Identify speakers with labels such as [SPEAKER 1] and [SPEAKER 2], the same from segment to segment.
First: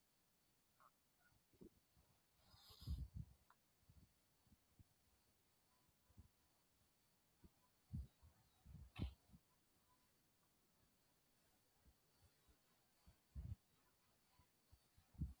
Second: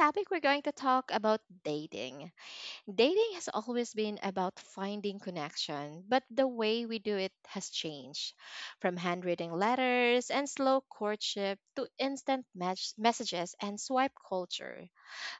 [SPEAKER 1] topic, we're going to talk about dating. Dating has always been about finding connection, but the way we do it has changed. From handwritten letters and slow courtship to instant messages and swipe culture,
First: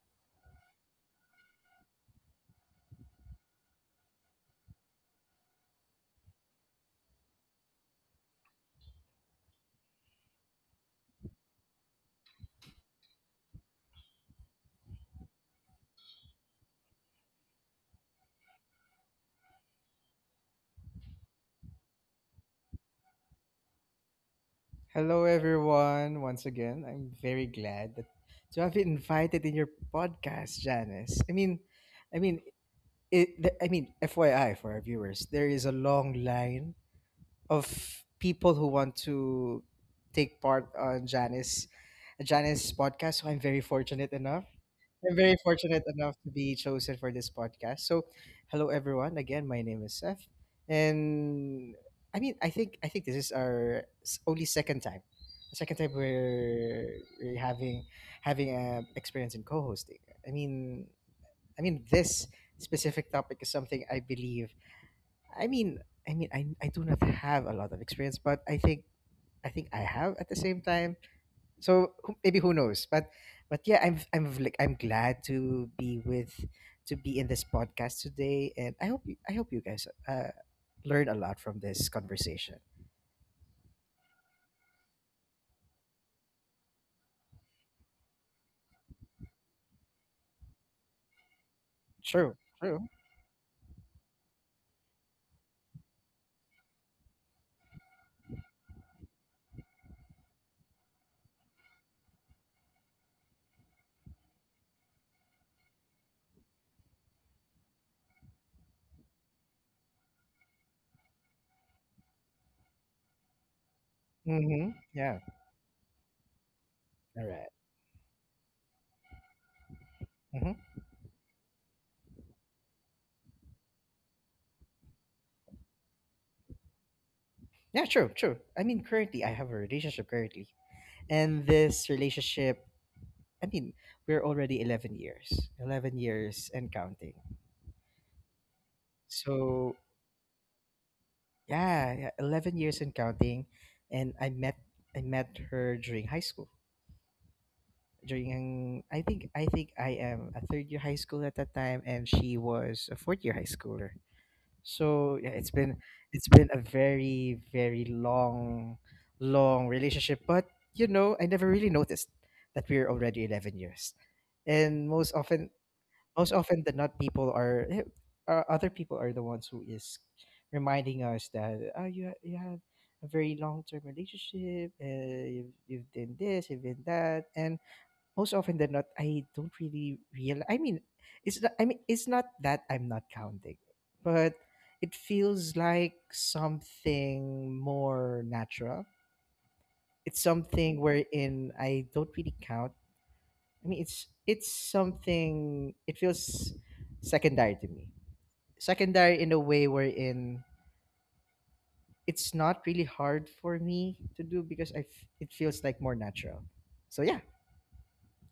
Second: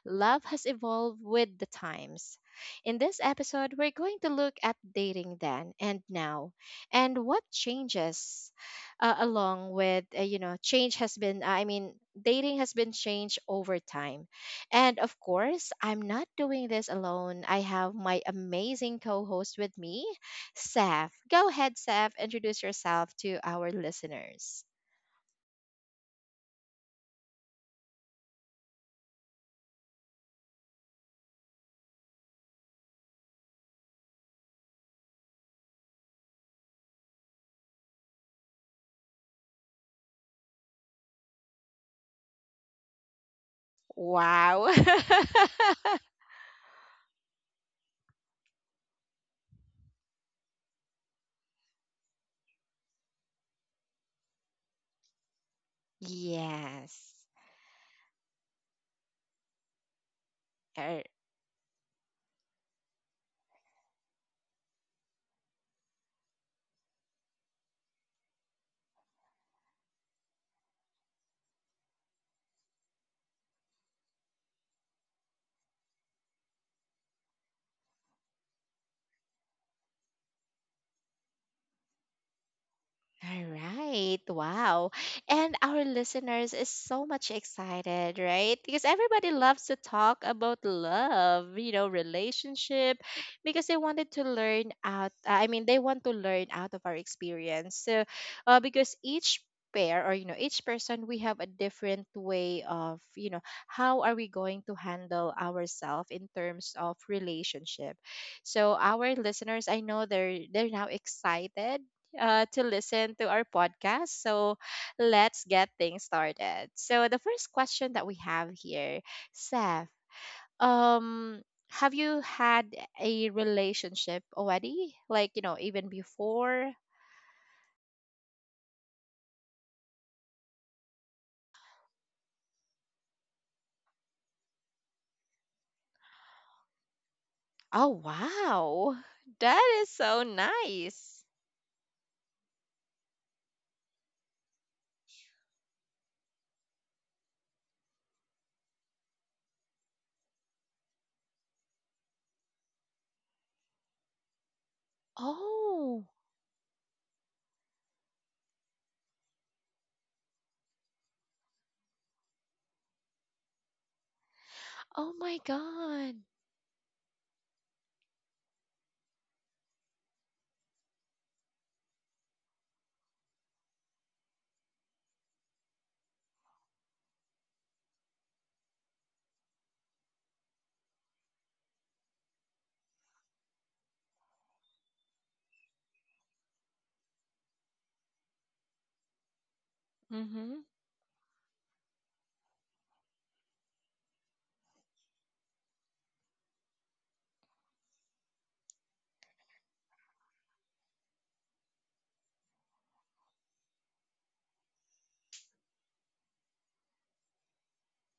[SPEAKER 1] love has evolved with the times. In this episode, we're going to look at dating then and now and what changes along with, change has been, I mean, dating has been changed over time. And of course, I'm not doing this alone. I have my amazing co host with me, Saf. Go ahead, Saf, introduce yourself to our listeners.
[SPEAKER 2] Hello, everyone. Once again, I'm very glad that to have been invited in your podcast, Janice. I mean, I mean, FYI for our viewers, there is a long line of people who want to take part on Janice podcast. So I'm very fortunate enough
[SPEAKER 1] Wow.
[SPEAKER 2] I'm very fortunate enough to be chosen for this podcast. So, hello everyone. Again, my name is Seth, and I mean, I think this is only second time we're,
[SPEAKER 1] Yes.
[SPEAKER 2] we're having a experience in co-hosting. I mean,
[SPEAKER 1] Er,
[SPEAKER 2] I mean this specific topic is something I believe. I mean, I do not have a lot of experience, but I think I have at the same time, so maybe who knows, but yeah, I'm like, I'm glad to be in this podcast today, and I hope you guys learn a lot from this conversation.
[SPEAKER 1] All right. Wow. And our listeners is so much excited, right? Because everybody loves to talk about love, you know,
[SPEAKER 2] True, true.
[SPEAKER 1] relationship, because they want to learn out of our experience. So, because each pair, or each person, we have a different way of how are we going to handle ourselves in terms of relationship. So our listeners, I know they're now excited, to listen to our podcast. So
[SPEAKER 2] Mm-hmm. Yeah.
[SPEAKER 1] let's get things started. So the
[SPEAKER 2] All right.
[SPEAKER 1] first question that we have here, Seth,
[SPEAKER 2] Mm-hmm.
[SPEAKER 1] um, have you had a relationship already? Like, even before?
[SPEAKER 2] Yeah. True, true. I mean, currently I have a relationship currently, and this relationship, I mean, we're already 11 years, 11 years and counting.
[SPEAKER 1] Oh, wow. That
[SPEAKER 2] So
[SPEAKER 1] is so nice.
[SPEAKER 2] yeah, yeah, 11 years and counting. And I met her during high school. I think I am a third year high school at that time, and she was a fourth year high schooler. So yeah, it's been
[SPEAKER 1] Oh,
[SPEAKER 2] it's been a very very long long relationship, but you know, I never really noticed that we're already 11 years. And
[SPEAKER 1] oh
[SPEAKER 2] most
[SPEAKER 1] my
[SPEAKER 2] often
[SPEAKER 1] God.
[SPEAKER 2] most often than not, other people are the ones who is reminding us that, oh, you have a very long term relationship. You've done this, you've done that. And most often than not, I don't really realize. I mean, it's not, I mean, it's not that I'm not counting, but it feels like something more natural. It's
[SPEAKER 1] Mm-hmm.
[SPEAKER 2] something wherein I don't really count. I mean, it's something. It feels secondary to me. Secondary in a way wherein it's not really hard for me to do, because it feels like more natural. So yeah.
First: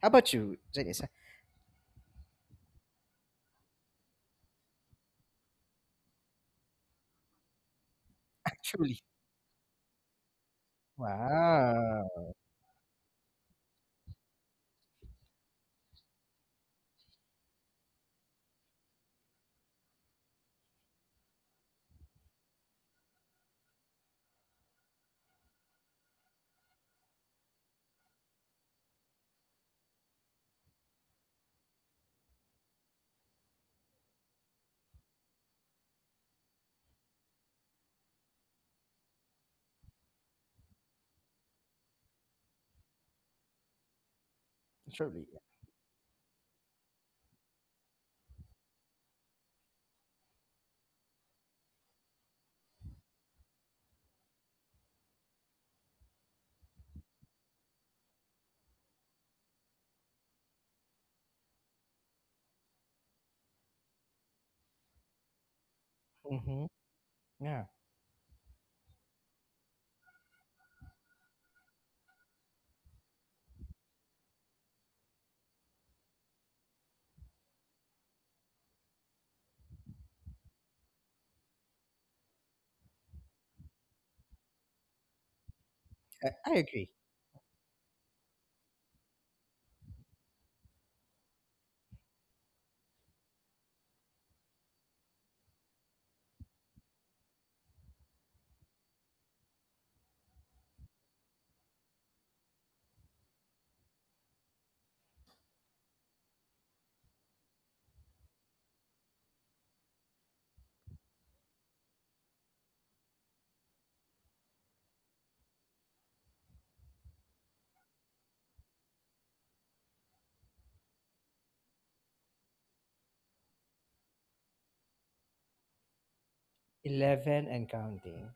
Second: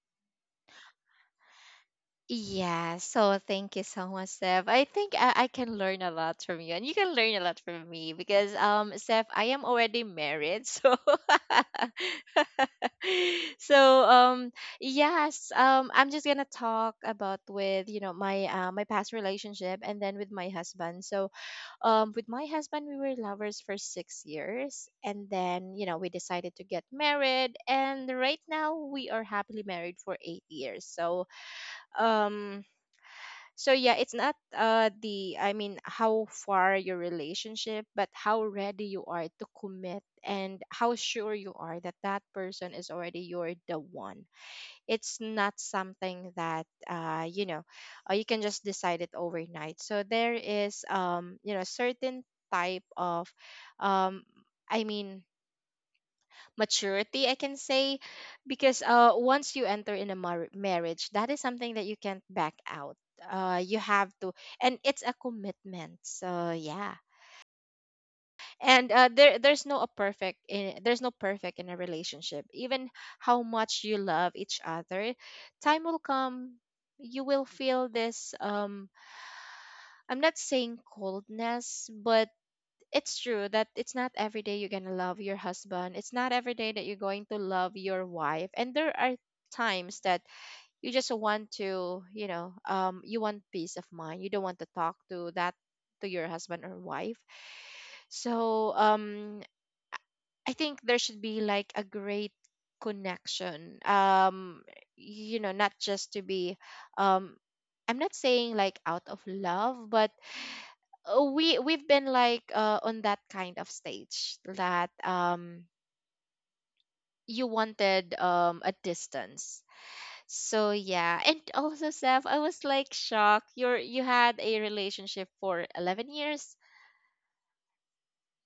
[SPEAKER 2] How about you, Janice?
[SPEAKER 1] Yeah, so thank you so much, Steph. I think I can learn a lot from you, and you can learn a lot from me because,
[SPEAKER 2] Actually,
[SPEAKER 1] Steph, I am already married, so
[SPEAKER 2] wow.
[SPEAKER 1] so yes, I'm just gonna talk about with my my past relationship and then with my husband. So with my husband, we were lovers for 6 years, and then we decided to get married, and right now we are happily married for 8 years. So um so yeah, it's not the I mean how far your relationship, but how ready you are to commit and how sure you are that that person is already your the one. It's
[SPEAKER 2] Truly.
[SPEAKER 1] not something that you can just decide it overnight. So there is certain type of um I mean maturity I can say, because once you enter in a marriage, that is something that you can't back out. Uh, you have to, and it's a commitment, so
[SPEAKER 2] Mm-hmm.
[SPEAKER 1] yeah.
[SPEAKER 2] Yeah,
[SPEAKER 1] And there's no a perfect in there's no perfect in a relationship. Even how much you love each other, time will come, you will feel this, I'm not saying coldness, but it's true that it's not every day you're going to love your husband. It's not
[SPEAKER 2] I,
[SPEAKER 1] every
[SPEAKER 2] I
[SPEAKER 1] day that you're
[SPEAKER 2] agree.
[SPEAKER 1] going to love your wife. And there are times that you just want to, you want peace of mind, you don't want to talk to that, to your husband or wife. So I think there should be like a great connection. Not just to be, um I'm not saying like out of love, but we've been like, on that kind of stage that you wanted a distance. So yeah, and also Seth, I was like shocked. You had a relationship for 11 years.
[SPEAKER 2] 11 and counting.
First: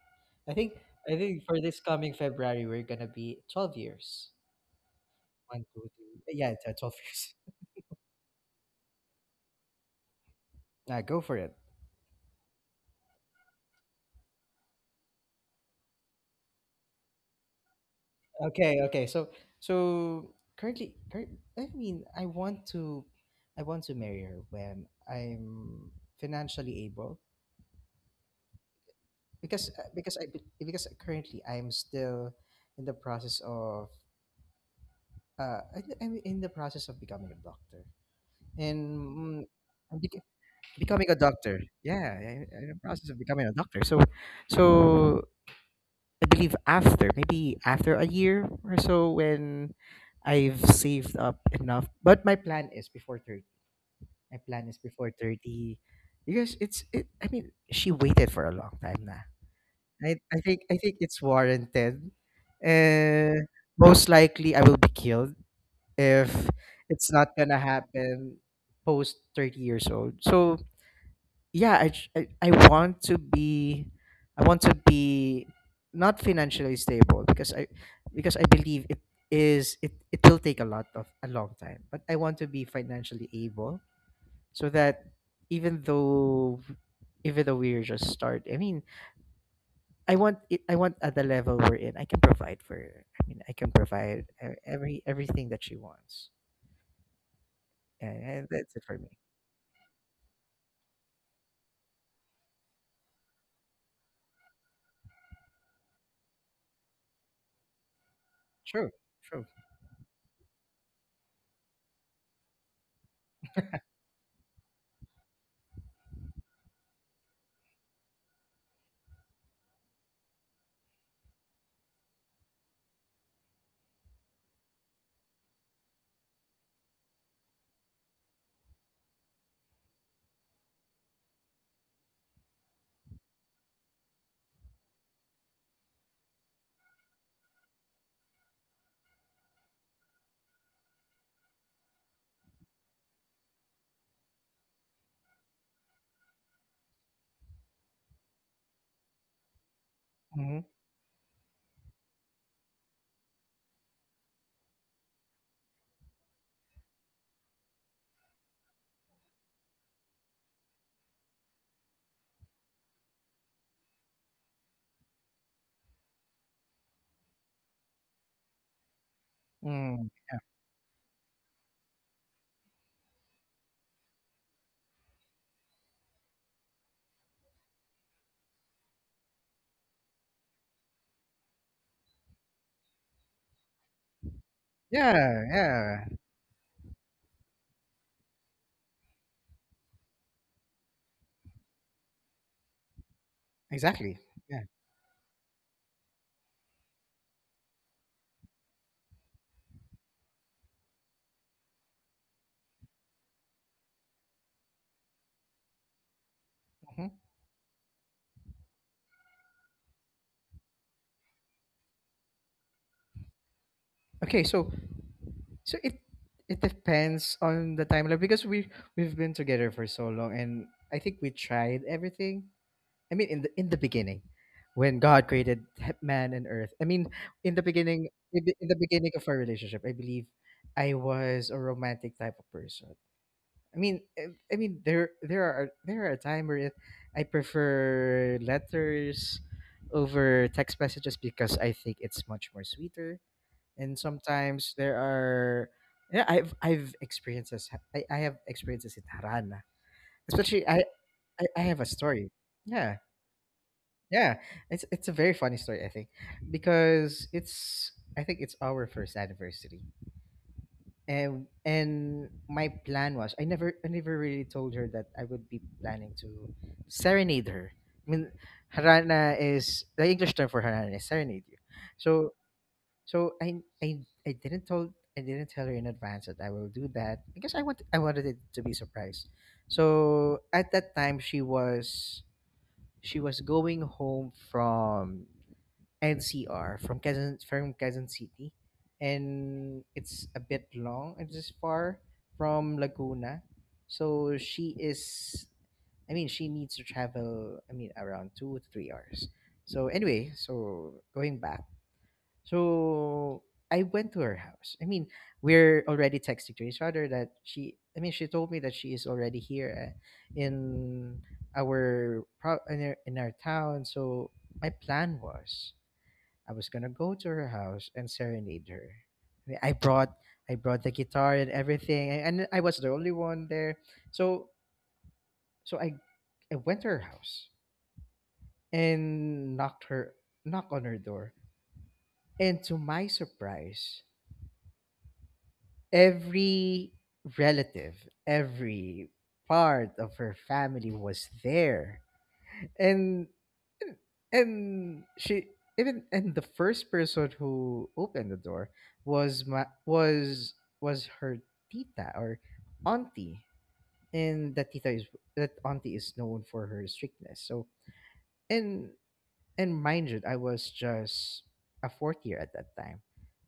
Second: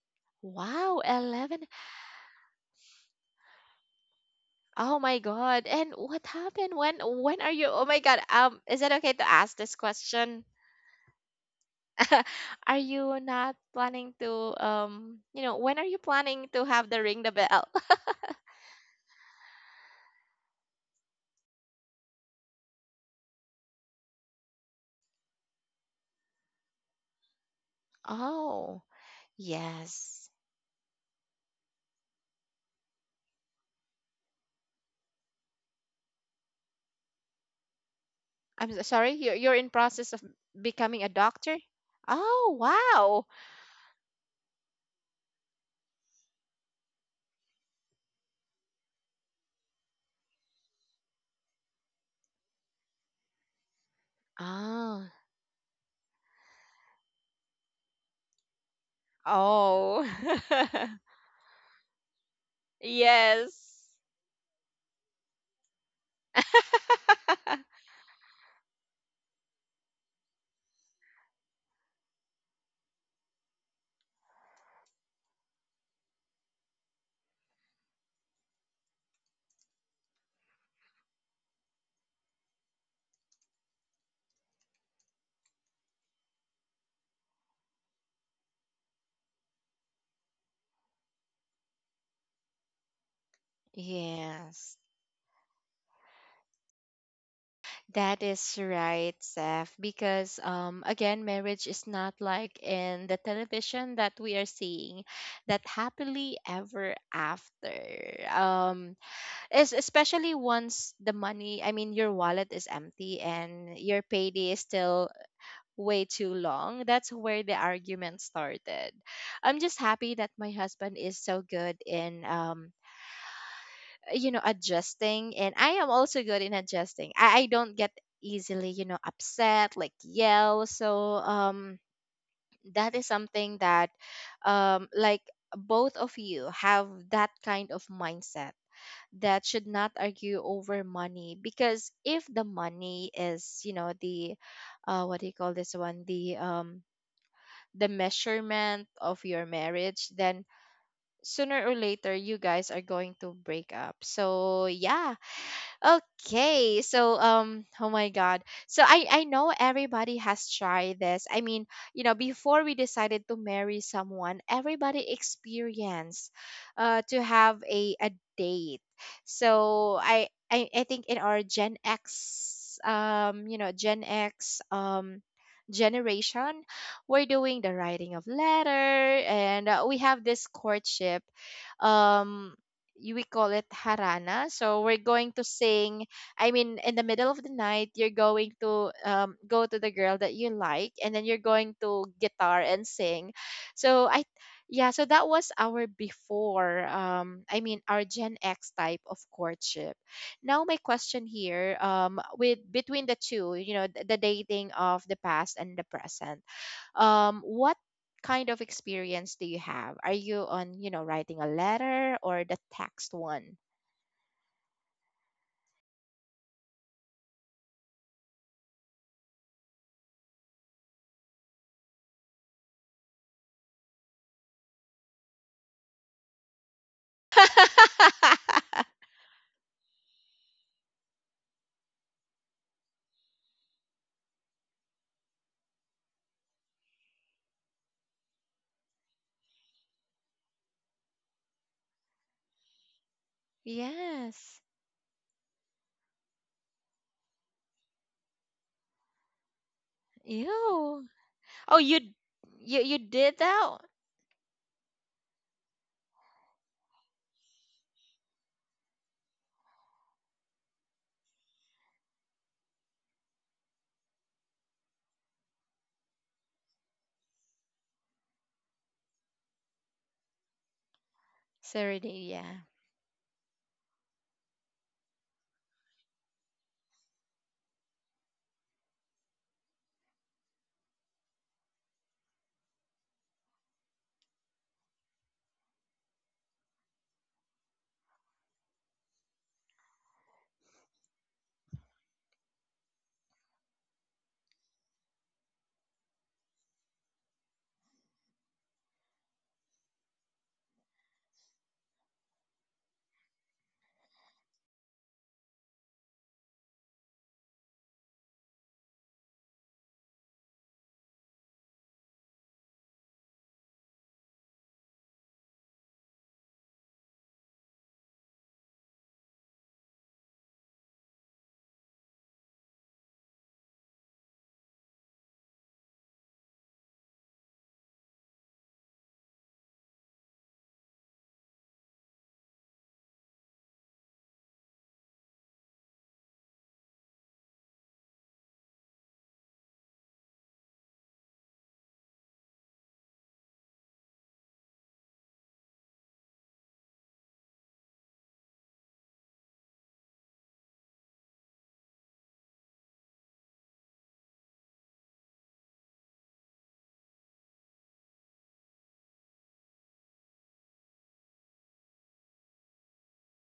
[SPEAKER 2] I think
[SPEAKER 1] Wow,
[SPEAKER 2] I think
[SPEAKER 1] 11.
[SPEAKER 2] for this coming February we're gonna be 12 years.
[SPEAKER 1] Oh my
[SPEAKER 2] One,
[SPEAKER 1] God.
[SPEAKER 2] two,
[SPEAKER 1] And
[SPEAKER 2] three.
[SPEAKER 1] what
[SPEAKER 2] Yeah, it's,
[SPEAKER 1] happened?
[SPEAKER 2] 12
[SPEAKER 1] When
[SPEAKER 2] years.
[SPEAKER 1] when are you? Oh my God. Is it okay to ask this question?
[SPEAKER 2] Go for it.
[SPEAKER 1] Are you not planning to When are you planning to have the ring the bell?
[SPEAKER 2] Okay, okay. So I mean, I want to marry her when I'm financially able,
[SPEAKER 1] Oh,
[SPEAKER 2] because
[SPEAKER 1] yes.
[SPEAKER 2] currently I'm still in the process of I'm in the process of becoming a doctor.
[SPEAKER 1] I'm
[SPEAKER 2] and.
[SPEAKER 1] so sorry. You're
[SPEAKER 2] mm,
[SPEAKER 1] you're in
[SPEAKER 2] I'm
[SPEAKER 1] process of
[SPEAKER 2] bec-
[SPEAKER 1] becoming a
[SPEAKER 2] Becoming a
[SPEAKER 1] doctor.
[SPEAKER 2] doctor. Yeah, I,
[SPEAKER 1] Oh
[SPEAKER 2] I'm in the process of
[SPEAKER 1] wow.
[SPEAKER 2] becoming a doctor. So I believe after maybe after a year or so when I've saved up enough. But my plan is before 30. My plan is
[SPEAKER 1] Ah.
[SPEAKER 2] before 30, because it's it. I mean, she waited for a long time now.
[SPEAKER 1] Oh.
[SPEAKER 2] I think it's warranted. Uh,
[SPEAKER 1] Yes.
[SPEAKER 2] most likely I will be killed if it's not gonna happen post 30 years old. So yeah, I want to be, i want to be not financially stable, because I believe it will take a lot of a long time, but I want to be financially able, so that even though even though we're just start I mean, I want at the level we're in, I can provide for her. I mean, I can provide
[SPEAKER 1] Yes,
[SPEAKER 2] everything that she wants.
[SPEAKER 1] that
[SPEAKER 2] And
[SPEAKER 1] is
[SPEAKER 2] that's it for me.
[SPEAKER 1] right, Seth. Because again, marriage is not like in the television that we are seeing, that happily ever after.
[SPEAKER 2] True,
[SPEAKER 1] Um,
[SPEAKER 2] true.
[SPEAKER 1] especially once the money, I mean, your wallet is empty and your payday is still way too long. That's where the argument started. I'm just happy that my husband is so good in adjusting, and i, am also good in adjusting. I don't get easily upset like yell, so that is something that, like, both of you have that kind of mindset, that should not argue over money, because if the money is, the, what do you call this one, the, the measurement of your marriage, then
[SPEAKER 2] Hmm.
[SPEAKER 1] sooner or later you guys are going to break up. So yeah. Okay, so oh my God. So I know everybody has tried this. I mean, before we decided to marry someone, everybody experienced, to have a date. So
[SPEAKER 2] Mm.
[SPEAKER 1] I think in our Gen X, Gen X generation, we're doing the writing of letter, and we have this courtship, um we call it harana. So we're going
[SPEAKER 2] Yeah,
[SPEAKER 1] to
[SPEAKER 2] yeah,
[SPEAKER 1] sing. I mean, in the middle of the night, you're going to, go to the girl that you like, and then you're going to guitar and sing. So
[SPEAKER 2] exactly. Yeah.
[SPEAKER 1] yeah. So that was our before. I mean, our Gen X type of courtship. Now my question here, with between the two, the dating of the past and the present,
[SPEAKER 2] Mhm.
[SPEAKER 1] what kind of experience do you have? Are you on, writing a letter or the text one?
[SPEAKER 2] Okay, so it depends on the timeline, because we we've been together for so long, and I think we tried everything. I mean, in the beginning when God created man and earth. I mean, in the beginning in the in the beginning of our relationship, I believe I was a romantic type of person. I mean, I mean, there are a time where I prefer letters over text messages, because I think it's much more sweeter. And
[SPEAKER 1] Yes.
[SPEAKER 2] sometimes there are, yeah, I have experiences in harana, especially I,
[SPEAKER 1] Ew.
[SPEAKER 2] I i
[SPEAKER 1] Oh,
[SPEAKER 2] have a
[SPEAKER 1] you
[SPEAKER 2] story.
[SPEAKER 1] you you
[SPEAKER 2] Yeah,
[SPEAKER 1] did that?
[SPEAKER 2] yeah. It's a very funny story. I think because it's i think it's our first anniversary, and my plan was, I never really told her that I would be planning to serenade her. I mean, harana is the English term for harana is serenade you.
[SPEAKER 1] Serenade,
[SPEAKER 2] So
[SPEAKER 1] yeah.
[SPEAKER 2] So I didn't told I didn't tell her in advance that I will do that, because I wanted it to be surprised. So at that time she was going home from NCR, from Quezon City, and it's a bit long. It's just far from Laguna, so she is. I mean, she needs to travel. I mean, around 2 to 3 hours. So anyway, so going back, so I went to her house. I mean, we're already texting to each other that she, I mean, she told me that she is already here, in our pro- in our town. So my plan was, I was gonna go to her house and serenade her. I mean, I brought the guitar and everything, and I was the only one there. So so I went to her house and knocked on her door, and to my surprise, every relative, every part of her family was there. And and she even and the first person who opened the door was my was her tita, or auntie. And that auntie is known for her strictness. So, and and mind you, I was just a fourth year at that time.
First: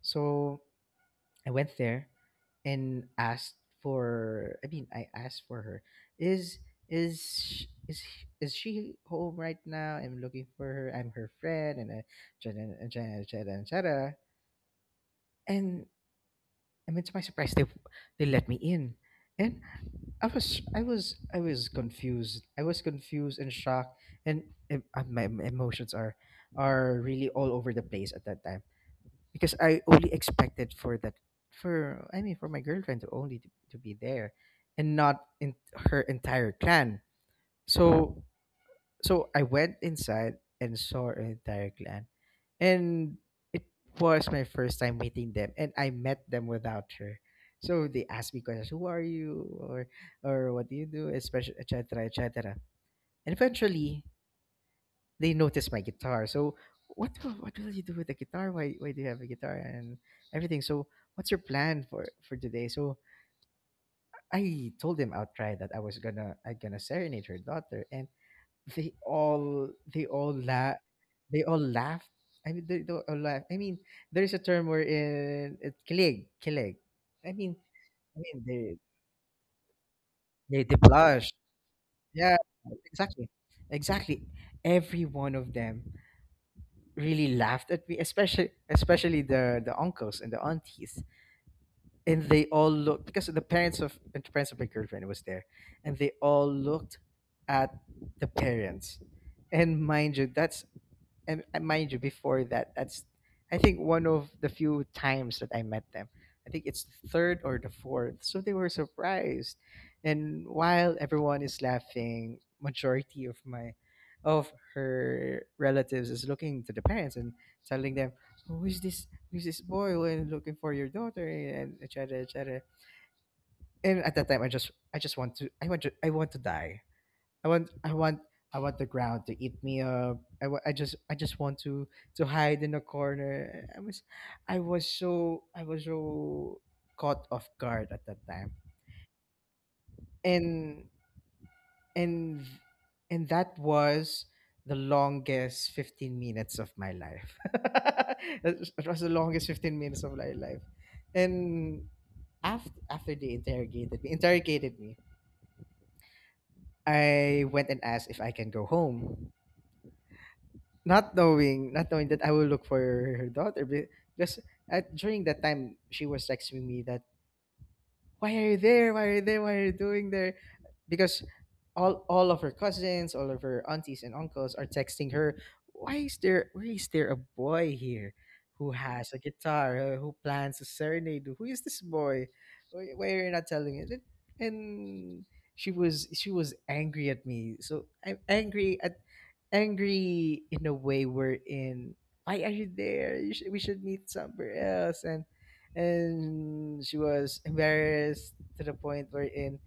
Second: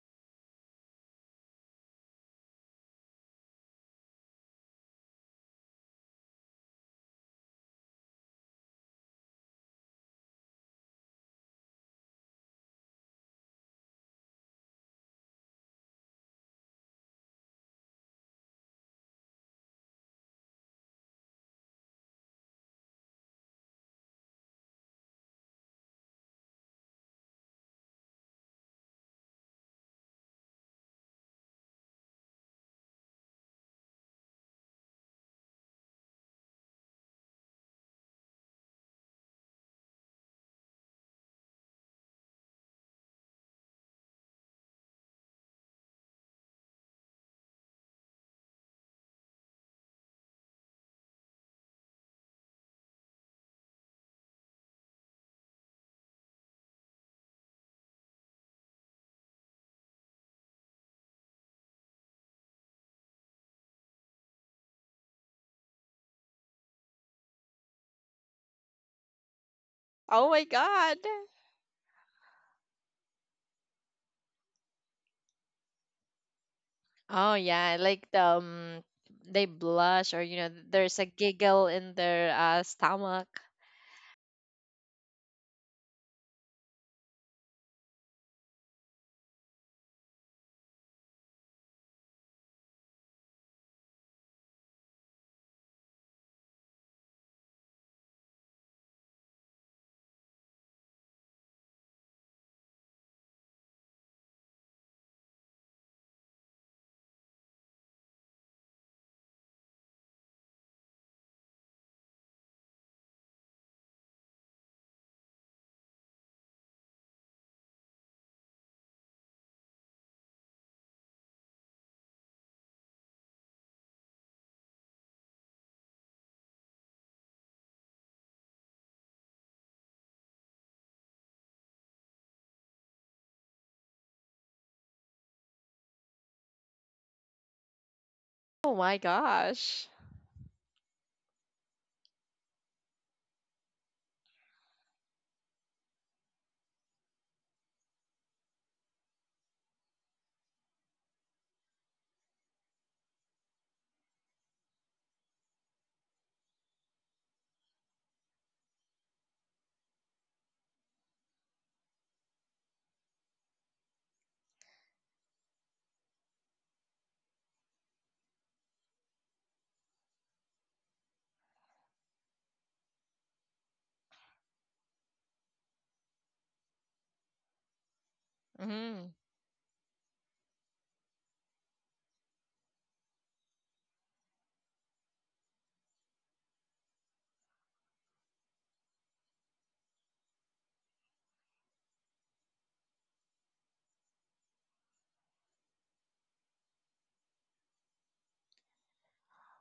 [SPEAKER 2] So I went there and asked for, I mean, I asked for her. Is is sh- is sh- is she home right now? I'm looking for her. I'm her friend. And, chat and, chat and chat and chat, and, I mean, to my surprise, they let me in. And I was I was I was confused and shocked. And, my emotions are, really all over the place at that time, because I only expected for that for I mean, for my girlfriend to only, to be there, and not in her entire clan. So so I went inside and saw her entire clan. And it was my first time meeting them, and I met them without her. So they asked me questions: who are you, or what do you do, especially et etc., etc. And eventually they noticed my guitar. So what what will you do with the guitar? Why do you have a guitar and everything? So what's your plan for, today? So I told them outright that I gonna serenade her daughter, and they all they
[SPEAKER 1] Oh
[SPEAKER 2] all
[SPEAKER 1] my
[SPEAKER 2] la
[SPEAKER 1] God.
[SPEAKER 2] they all laughed. I mean, they all laughed. I mean, there is a term where in it's kilig kilig. I
[SPEAKER 1] Oh
[SPEAKER 2] mean
[SPEAKER 1] yeah, like the,
[SPEAKER 2] I mean,
[SPEAKER 1] they blush, or
[SPEAKER 2] they
[SPEAKER 1] there's a
[SPEAKER 2] blush.
[SPEAKER 1] giggle in their
[SPEAKER 2] Yeah, exactly,
[SPEAKER 1] stomach.
[SPEAKER 2] exactly. Every one of them really laughed at me, especially the uncles and the aunties, and they all looked, because the parents of, my girlfriend was there, and they all looked at the parents. And, mind you, that's, and mind you, before that, that's, I think, one of the few times that I met them. I think it's the third or the fourth. So they were surprised. And while everyone is laughing, majority of my, of her relatives is looking to the parents and telling them: who is this, boy when looking for your daughter, and etc., etc. And at that time I just, I just want to I want to die. I want I want I want the ground to eat me up. I just want to, hide in a corner. I was I was so caught off guard at that time.
[SPEAKER 1] Oh my gosh.
[SPEAKER 2] And and and that was the longest 15 minutes of my life. it was That was the longest 15 minutes of my life. And after they interrogated me, I went and asked if I can go home. Not knowing that I will look for her daughter because during that time she was texting me that why are you there, why are you doing there because all of her cousins, all of her aunties and uncles are texting her, why is there a boy here who has
[SPEAKER 1] Hmm.
[SPEAKER 2] a guitar, who plans a serenade, who is this boy, why are you not telling it. And she was angry at me, so I'm angry at, angry in a way we're in. Why are you there? We should meet somewhere else. And she was embarrassed to the point where in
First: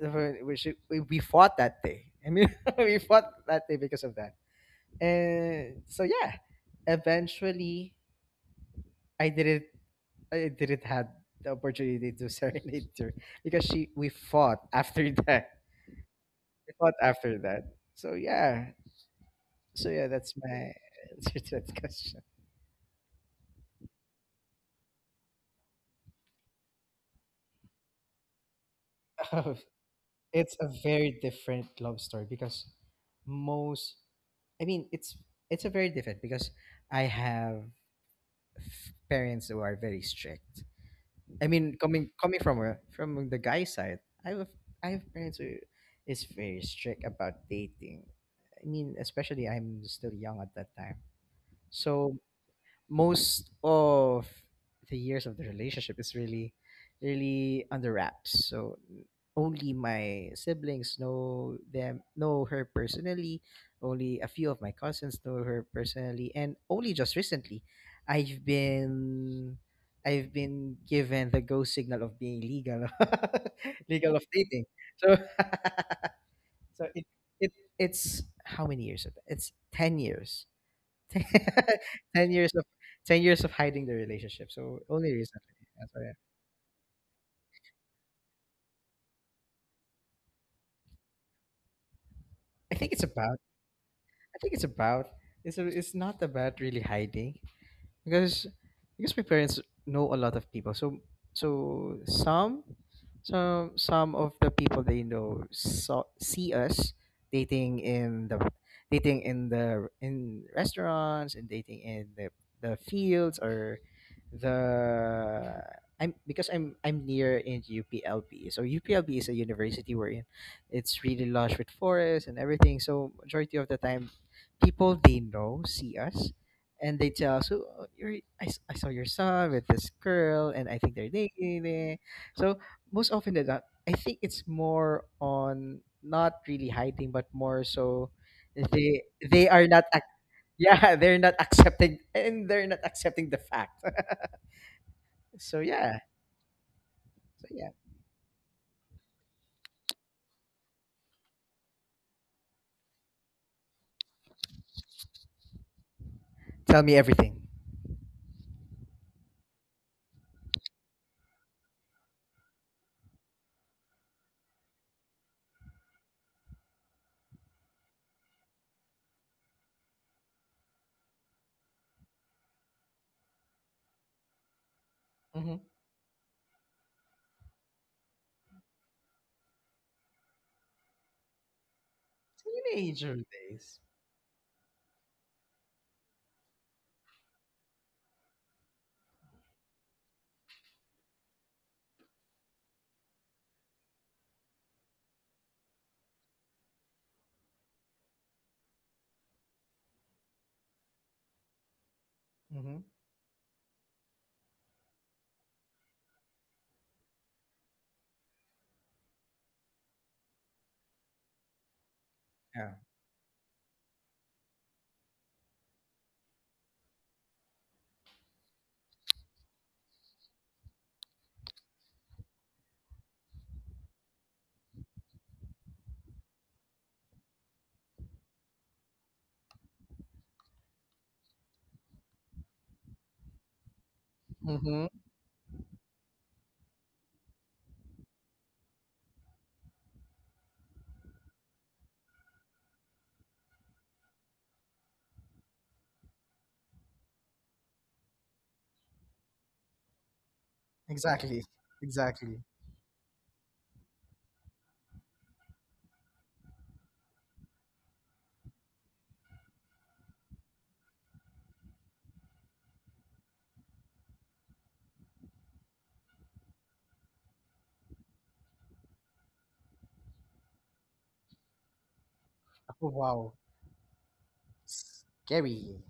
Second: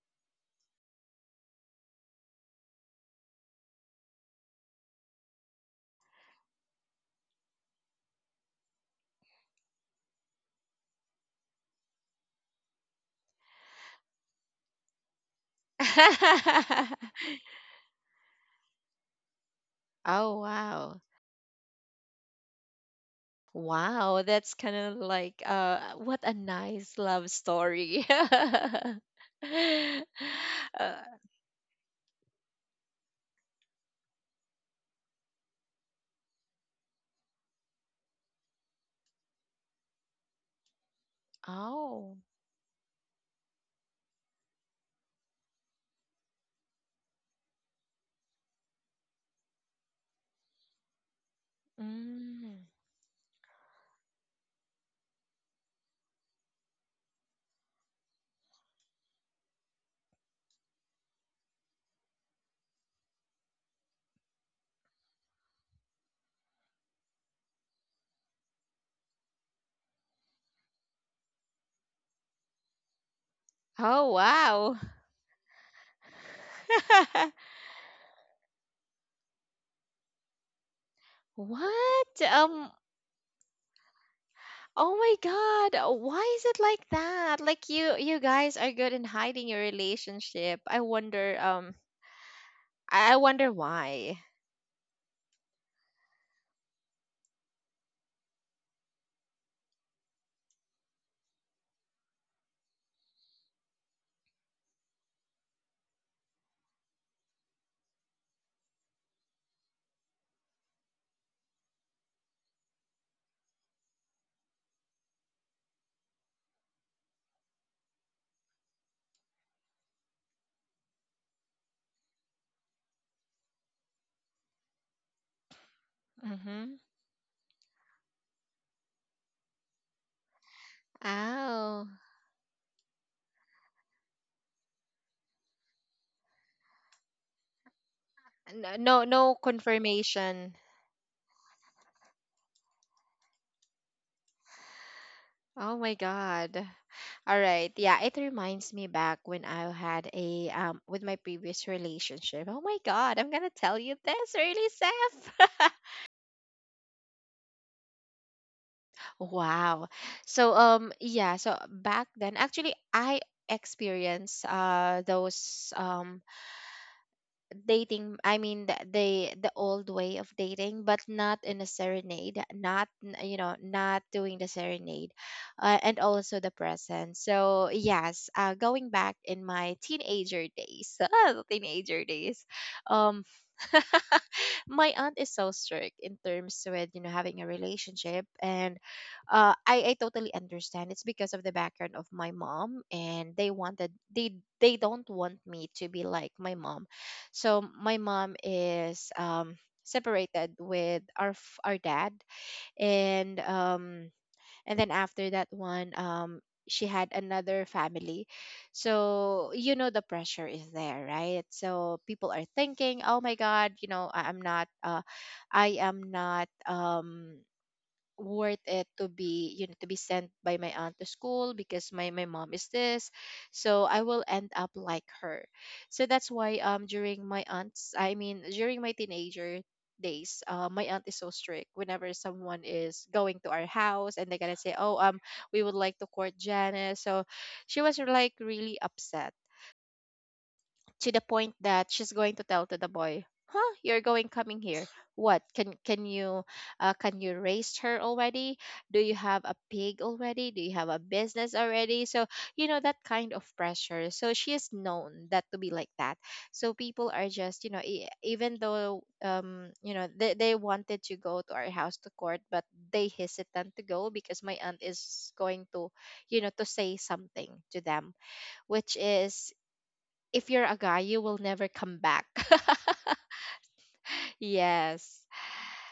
[SPEAKER 2] where we fought that day. I mean, we fought that day because of that. And so yeah, eventually I didn't I didn't have the opportunity to serenade her because she we fought after that. We fought after that. So yeah, that's
[SPEAKER 1] Oh
[SPEAKER 2] my
[SPEAKER 1] wow.
[SPEAKER 2] answer to that question.
[SPEAKER 1] Wow, that's kind of like what a nice love story.
[SPEAKER 2] It's a
[SPEAKER 1] Uh,
[SPEAKER 2] very different love story because most I mean, it's a very different because I have parents who are very strict. I mean coming
[SPEAKER 1] oh.
[SPEAKER 2] coming from a, from the guy side, I have I have parents who is very strict about dating. I mean especially I'm still young at that time. So
[SPEAKER 1] Mm.
[SPEAKER 2] most of the years of the relationship is really under wraps, so only my siblings know them, know her personally, only a few of my cousins know her personally, and only just recently i've been I've been given the go signal of being legal
[SPEAKER 1] Oh,
[SPEAKER 2] legal of dating.
[SPEAKER 1] wow.
[SPEAKER 2] So so it, it it's how many years of that? It's 10 years
[SPEAKER 1] What?
[SPEAKER 2] 10 years of 10 years of hiding the relationship. So
[SPEAKER 1] Oh my
[SPEAKER 2] only recently. That's
[SPEAKER 1] God,
[SPEAKER 2] why
[SPEAKER 1] why is it like that? Like, you guys are good in hiding your relationship. I wonder um
[SPEAKER 2] I think it's
[SPEAKER 1] I I
[SPEAKER 2] about.
[SPEAKER 1] wonder why.
[SPEAKER 2] I think it's about. It's a, it's not about really hiding. because because my parents know a lot of people, so so some some of the people they know saw, see us dating in the, dating in the, in restaurants, and dating in the fields, or the, I'm near in UPLB. So UPLB is a university wherein it's really lush with forests and everything. So majority of the time people they know see us
[SPEAKER 1] Mm-hmm.
[SPEAKER 2] and they tell us, so, you're, I saw your son with this girl, and I think they're
[SPEAKER 1] Oh.
[SPEAKER 2] dating. So most often than not, I think it's more on not really hiding, but more so
[SPEAKER 1] No,
[SPEAKER 2] they
[SPEAKER 1] no, no
[SPEAKER 2] they are not ac-
[SPEAKER 1] confirmation.
[SPEAKER 2] yeah, they're not accepting, and they're not accepting the fact. So
[SPEAKER 1] Oh my
[SPEAKER 2] yeah,
[SPEAKER 1] God. All
[SPEAKER 2] so
[SPEAKER 1] right.
[SPEAKER 2] yeah,
[SPEAKER 1] Yeah, it reminds me back when I had a, with my previous relationship. Oh my God, I'm gonna tell you this really, Seth.
[SPEAKER 2] tell me everything.
[SPEAKER 1] Wow. So yeah, so back then actually I experienced, those, dating, I mean, the old way of dating, but not in a serenade, not not doing the serenade,
[SPEAKER 2] Mm-hmm.
[SPEAKER 1] and also the present. So yes, going back in my teenager days, teenager days,
[SPEAKER 2] Teenager
[SPEAKER 1] um
[SPEAKER 2] days.
[SPEAKER 1] my aunt is so strict in terms with, having a relationship, and I totally understand, it's because of the background of my mom, and they don't want me to be like my mom. So my mom is, separated with our our dad,
[SPEAKER 2] Mm-hmm.
[SPEAKER 1] and then after that one, she had another family. So the pressure is there, right? So people are
[SPEAKER 2] Yeah.
[SPEAKER 1] thinking, oh my God, I'm not, I am not, worth it to be, to be sent by my aunt to school, because my mom is this, so I will end up like her. So that's why, during my teenager days, my aunt is so strict. Whenever someone is going to our house and they're gonna say,
[SPEAKER 2] Mm-hmm.
[SPEAKER 1] oh, we would like to court Janice, so she was like really upset, to the point that she's going to tell to the boy, you're going coming here, what can you raise her already, do you have a pig already, do you have a
[SPEAKER 2] Exactly.
[SPEAKER 1] business already? So
[SPEAKER 2] Exactly.
[SPEAKER 1] that kind of pressure. So she is known that to be like that. So people are just, even though, they wanted to go to our house to court, but they hesitant to go because my aunt is going to, to say something to them, which is, if you're a guy, you will never come back.
[SPEAKER 2] Oh wow,
[SPEAKER 1] Yes.
[SPEAKER 2] scary.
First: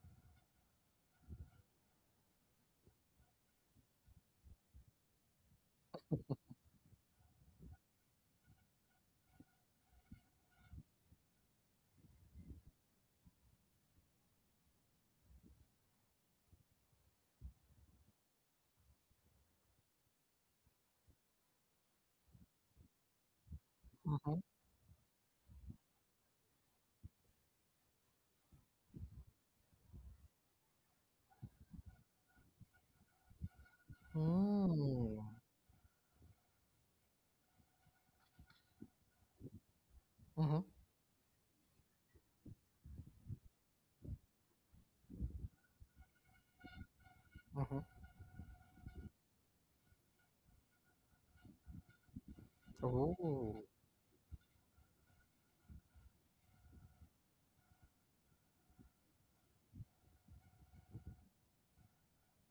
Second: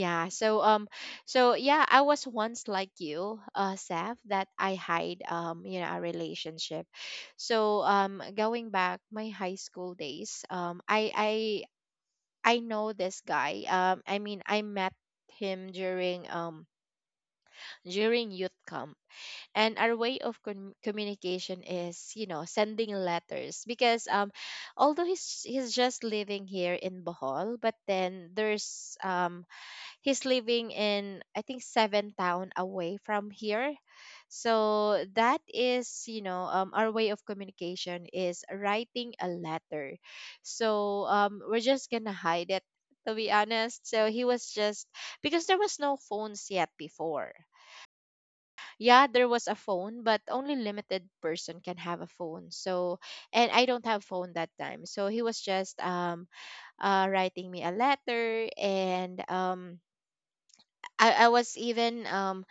[SPEAKER 1] Yeah. So yeah, I was once like you, Seth, that I hide, a relationship. So going back my high school days, I know this guy. I mean I met him during youth camp, and our way of communication is, you know, sending letters, because
[SPEAKER 2] Mhm.
[SPEAKER 1] although he's just living here in Bohol, but then there's he's living in, I think, seven town away from here. So
[SPEAKER 2] Mm.
[SPEAKER 1] that is, you know, our way of communication is writing a letter.
[SPEAKER 2] Mhm,
[SPEAKER 1] So we're just gonna hide it, to be honest. So he was just, because there was no phones yet before.
[SPEAKER 2] mhm.
[SPEAKER 1] Yeah, there was a phone, but only limited person can have a phone. So and
[SPEAKER 2] Oh.
[SPEAKER 1] I don't have phone that time, so he was just writing me a letter. And I was even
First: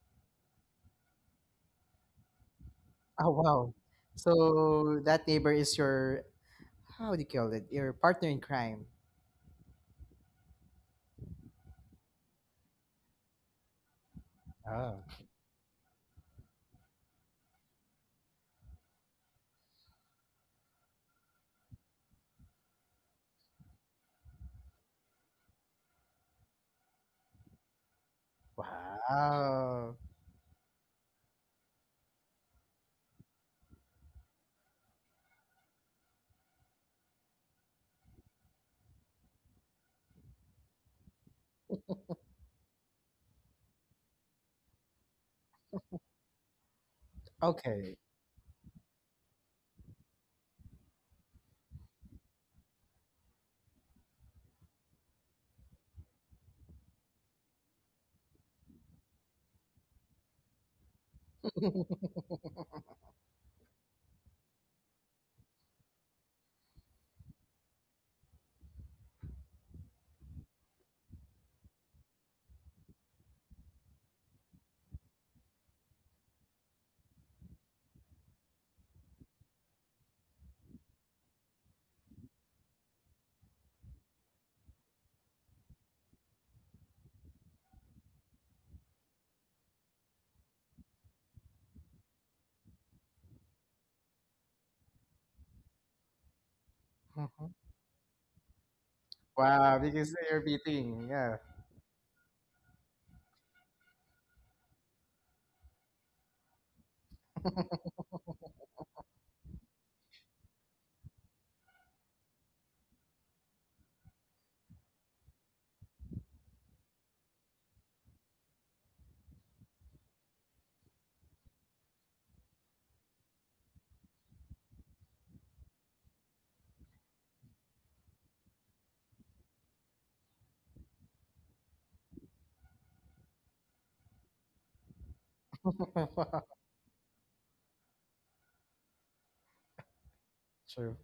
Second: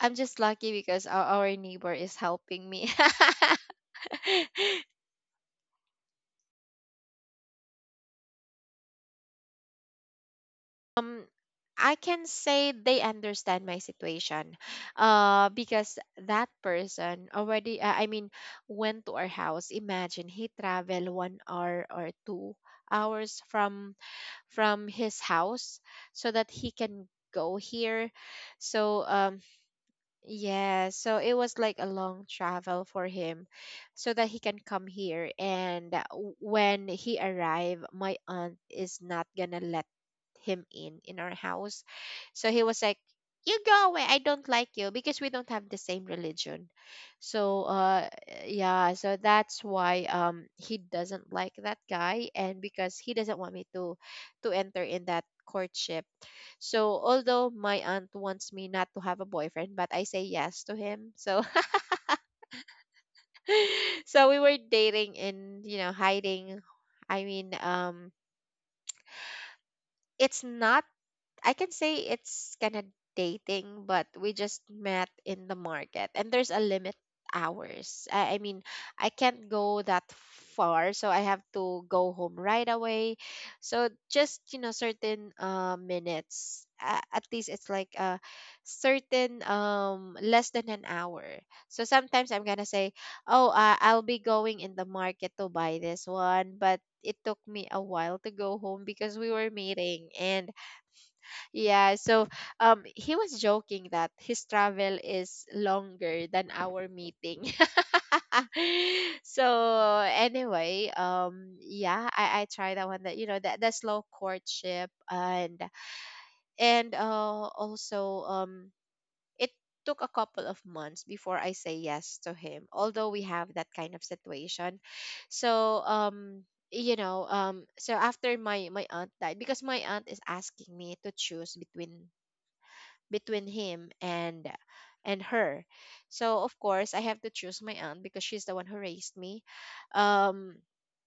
[SPEAKER 1] I'm just lucky because our neighbor is helping me.
[SPEAKER 2] Oh, wow. So that neighbor is your, how do you call it? Your partner in crime.
[SPEAKER 1] um I can say they understand my situation,
[SPEAKER 2] Oh,
[SPEAKER 1] uh, because that person already I mean went to our house. Imagine he traveled 1 hour or 2 hours from his house, so that he can go here. So
[SPEAKER 2] wow.
[SPEAKER 1] yeah, so it was like a long travel for him, so that he can come here. And when he arrived, my aunt is not gonna let him in our house. So he was like, "You go away. I don't like you because we don't have the same religion." So
[SPEAKER 2] Okay.
[SPEAKER 1] yeah, so that's why he doesn't like that guy, and because he doesn't want me to enter in that courtship. So although my aunt wants me not to have a boyfriend, but I say yes to him. So so we were dating and, you know, hiding. I mean um it's not, I can say it's kind of dating, but we just met in the market, and there's a limit hours. I mean, I can't go that far, so I have to go home right away. So just, you know, certain minutes. At least it's like a certain less than an hour. So sometimes I'm gonna say, oh, I'll be going in the market to buy this one, but it took
[SPEAKER 2] Mhm.
[SPEAKER 1] me a while to go home because we were
[SPEAKER 2] Wow,
[SPEAKER 1] meeting.
[SPEAKER 2] because they're
[SPEAKER 1] And
[SPEAKER 2] beating. Yeah.
[SPEAKER 1] yeah, so he was joking that his travel is longer than our meeting. So anyway, yeah, I tried that one, that, you know, that the slow courtship. And also it took a couple of months before I say yes to him, although we have that kind of situation. So, um, so after my my aunt died, because my aunt is asking me to choose between between him and her. So of course I have to choose my aunt because she's the one who raised me. Um,
[SPEAKER 2] True.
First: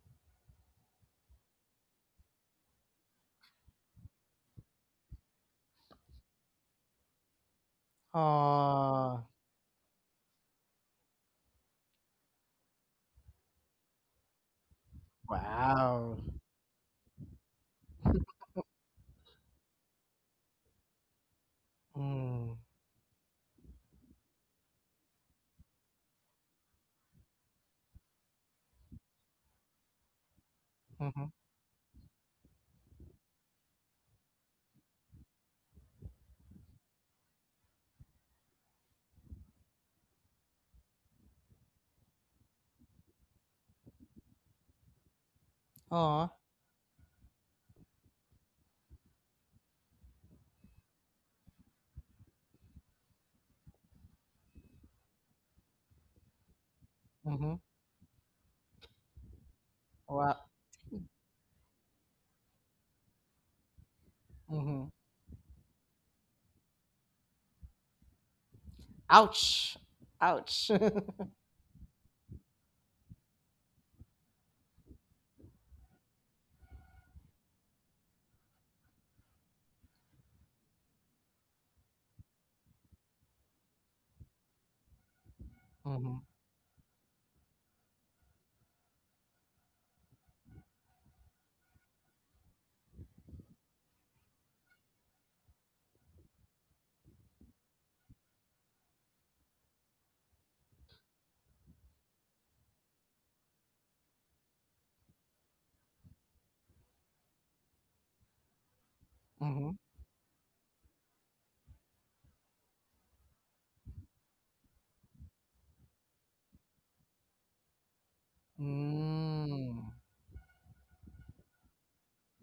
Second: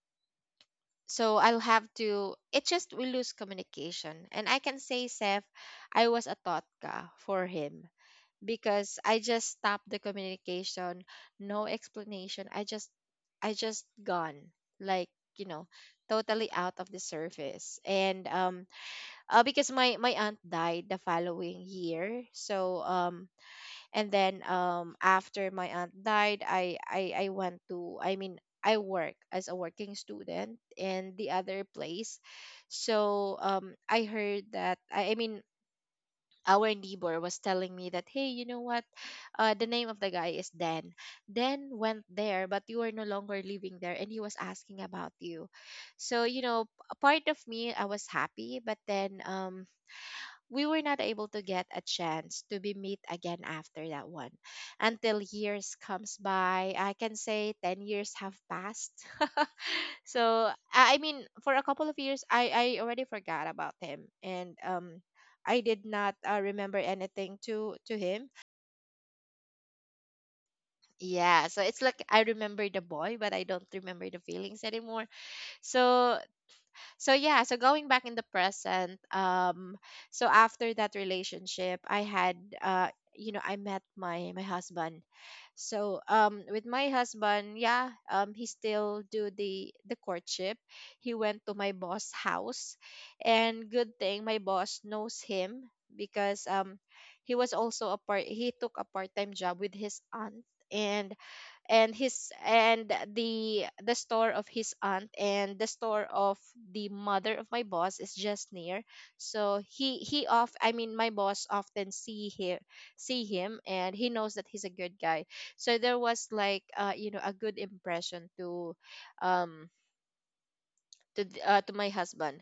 [SPEAKER 1] so I'll have to. It just we lose communication, and I can say, Seth, I was a totka for him, because I
[SPEAKER 2] Oh,
[SPEAKER 1] just stopped the communication, no explanation. I just gone, like, you know,
[SPEAKER 2] wow.
[SPEAKER 1] totally out of the surface. And because my aunt died the following year.
[SPEAKER 2] Mm.
[SPEAKER 1] So and then after my aunt died, I went to, I mean, I work as a working student in
[SPEAKER 2] Mm-hmm.
[SPEAKER 1] the other place. So I heard that I mean our neighbor was telling me that, hey, you know what, the name of the guy is Dan. Dan went there, but you are no longer living there, and he was asking about you. So,
[SPEAKER 2] Oh.
[SPEAKER 1] you know, a part of me I was happy, but then we were not able to get a chance to be meet again after that one, until years comes by, I can say
[SPEAKER 2] Mm-hmm.
[SPEAKER 1] 10 years have passed.
[SPEAKER 2] Wow.
[SPEAKER 1] So I mean, for a couple of years, I already forgot about him. And
[SPEAKER 2] Mm-hmm.
[SPEAKER 1] I did not remember anything to him.
[SPEAKER 2] Ouch. Ouch.
[SPEAKER 1] Yeah, so it's like I remember the boy, but I don't remember the feelings anymore. So so yeah, so going back in the present, so after that relationship I had, uh you know, I met my my husband. So
[SPEAKER 2] Mm-hmm.
[SPEAKER 1] with my husband, yeah, he still do the courtship. He went to my boss house, and good thing my boss knows him, because he was also a part, he took a part-time job with his aunt. and and his and the store of his aunt and the store of the mother of my boss is just near. So
[SPEAKER 2] Mm-hmm.
[SPEAKER 1] he off I mean my boss often see him see him, and he knows that he's a good guy. So there was like you know, a good impression to um
[SPEAKER 2] Mm.
[SPEAKER 1] to my husband.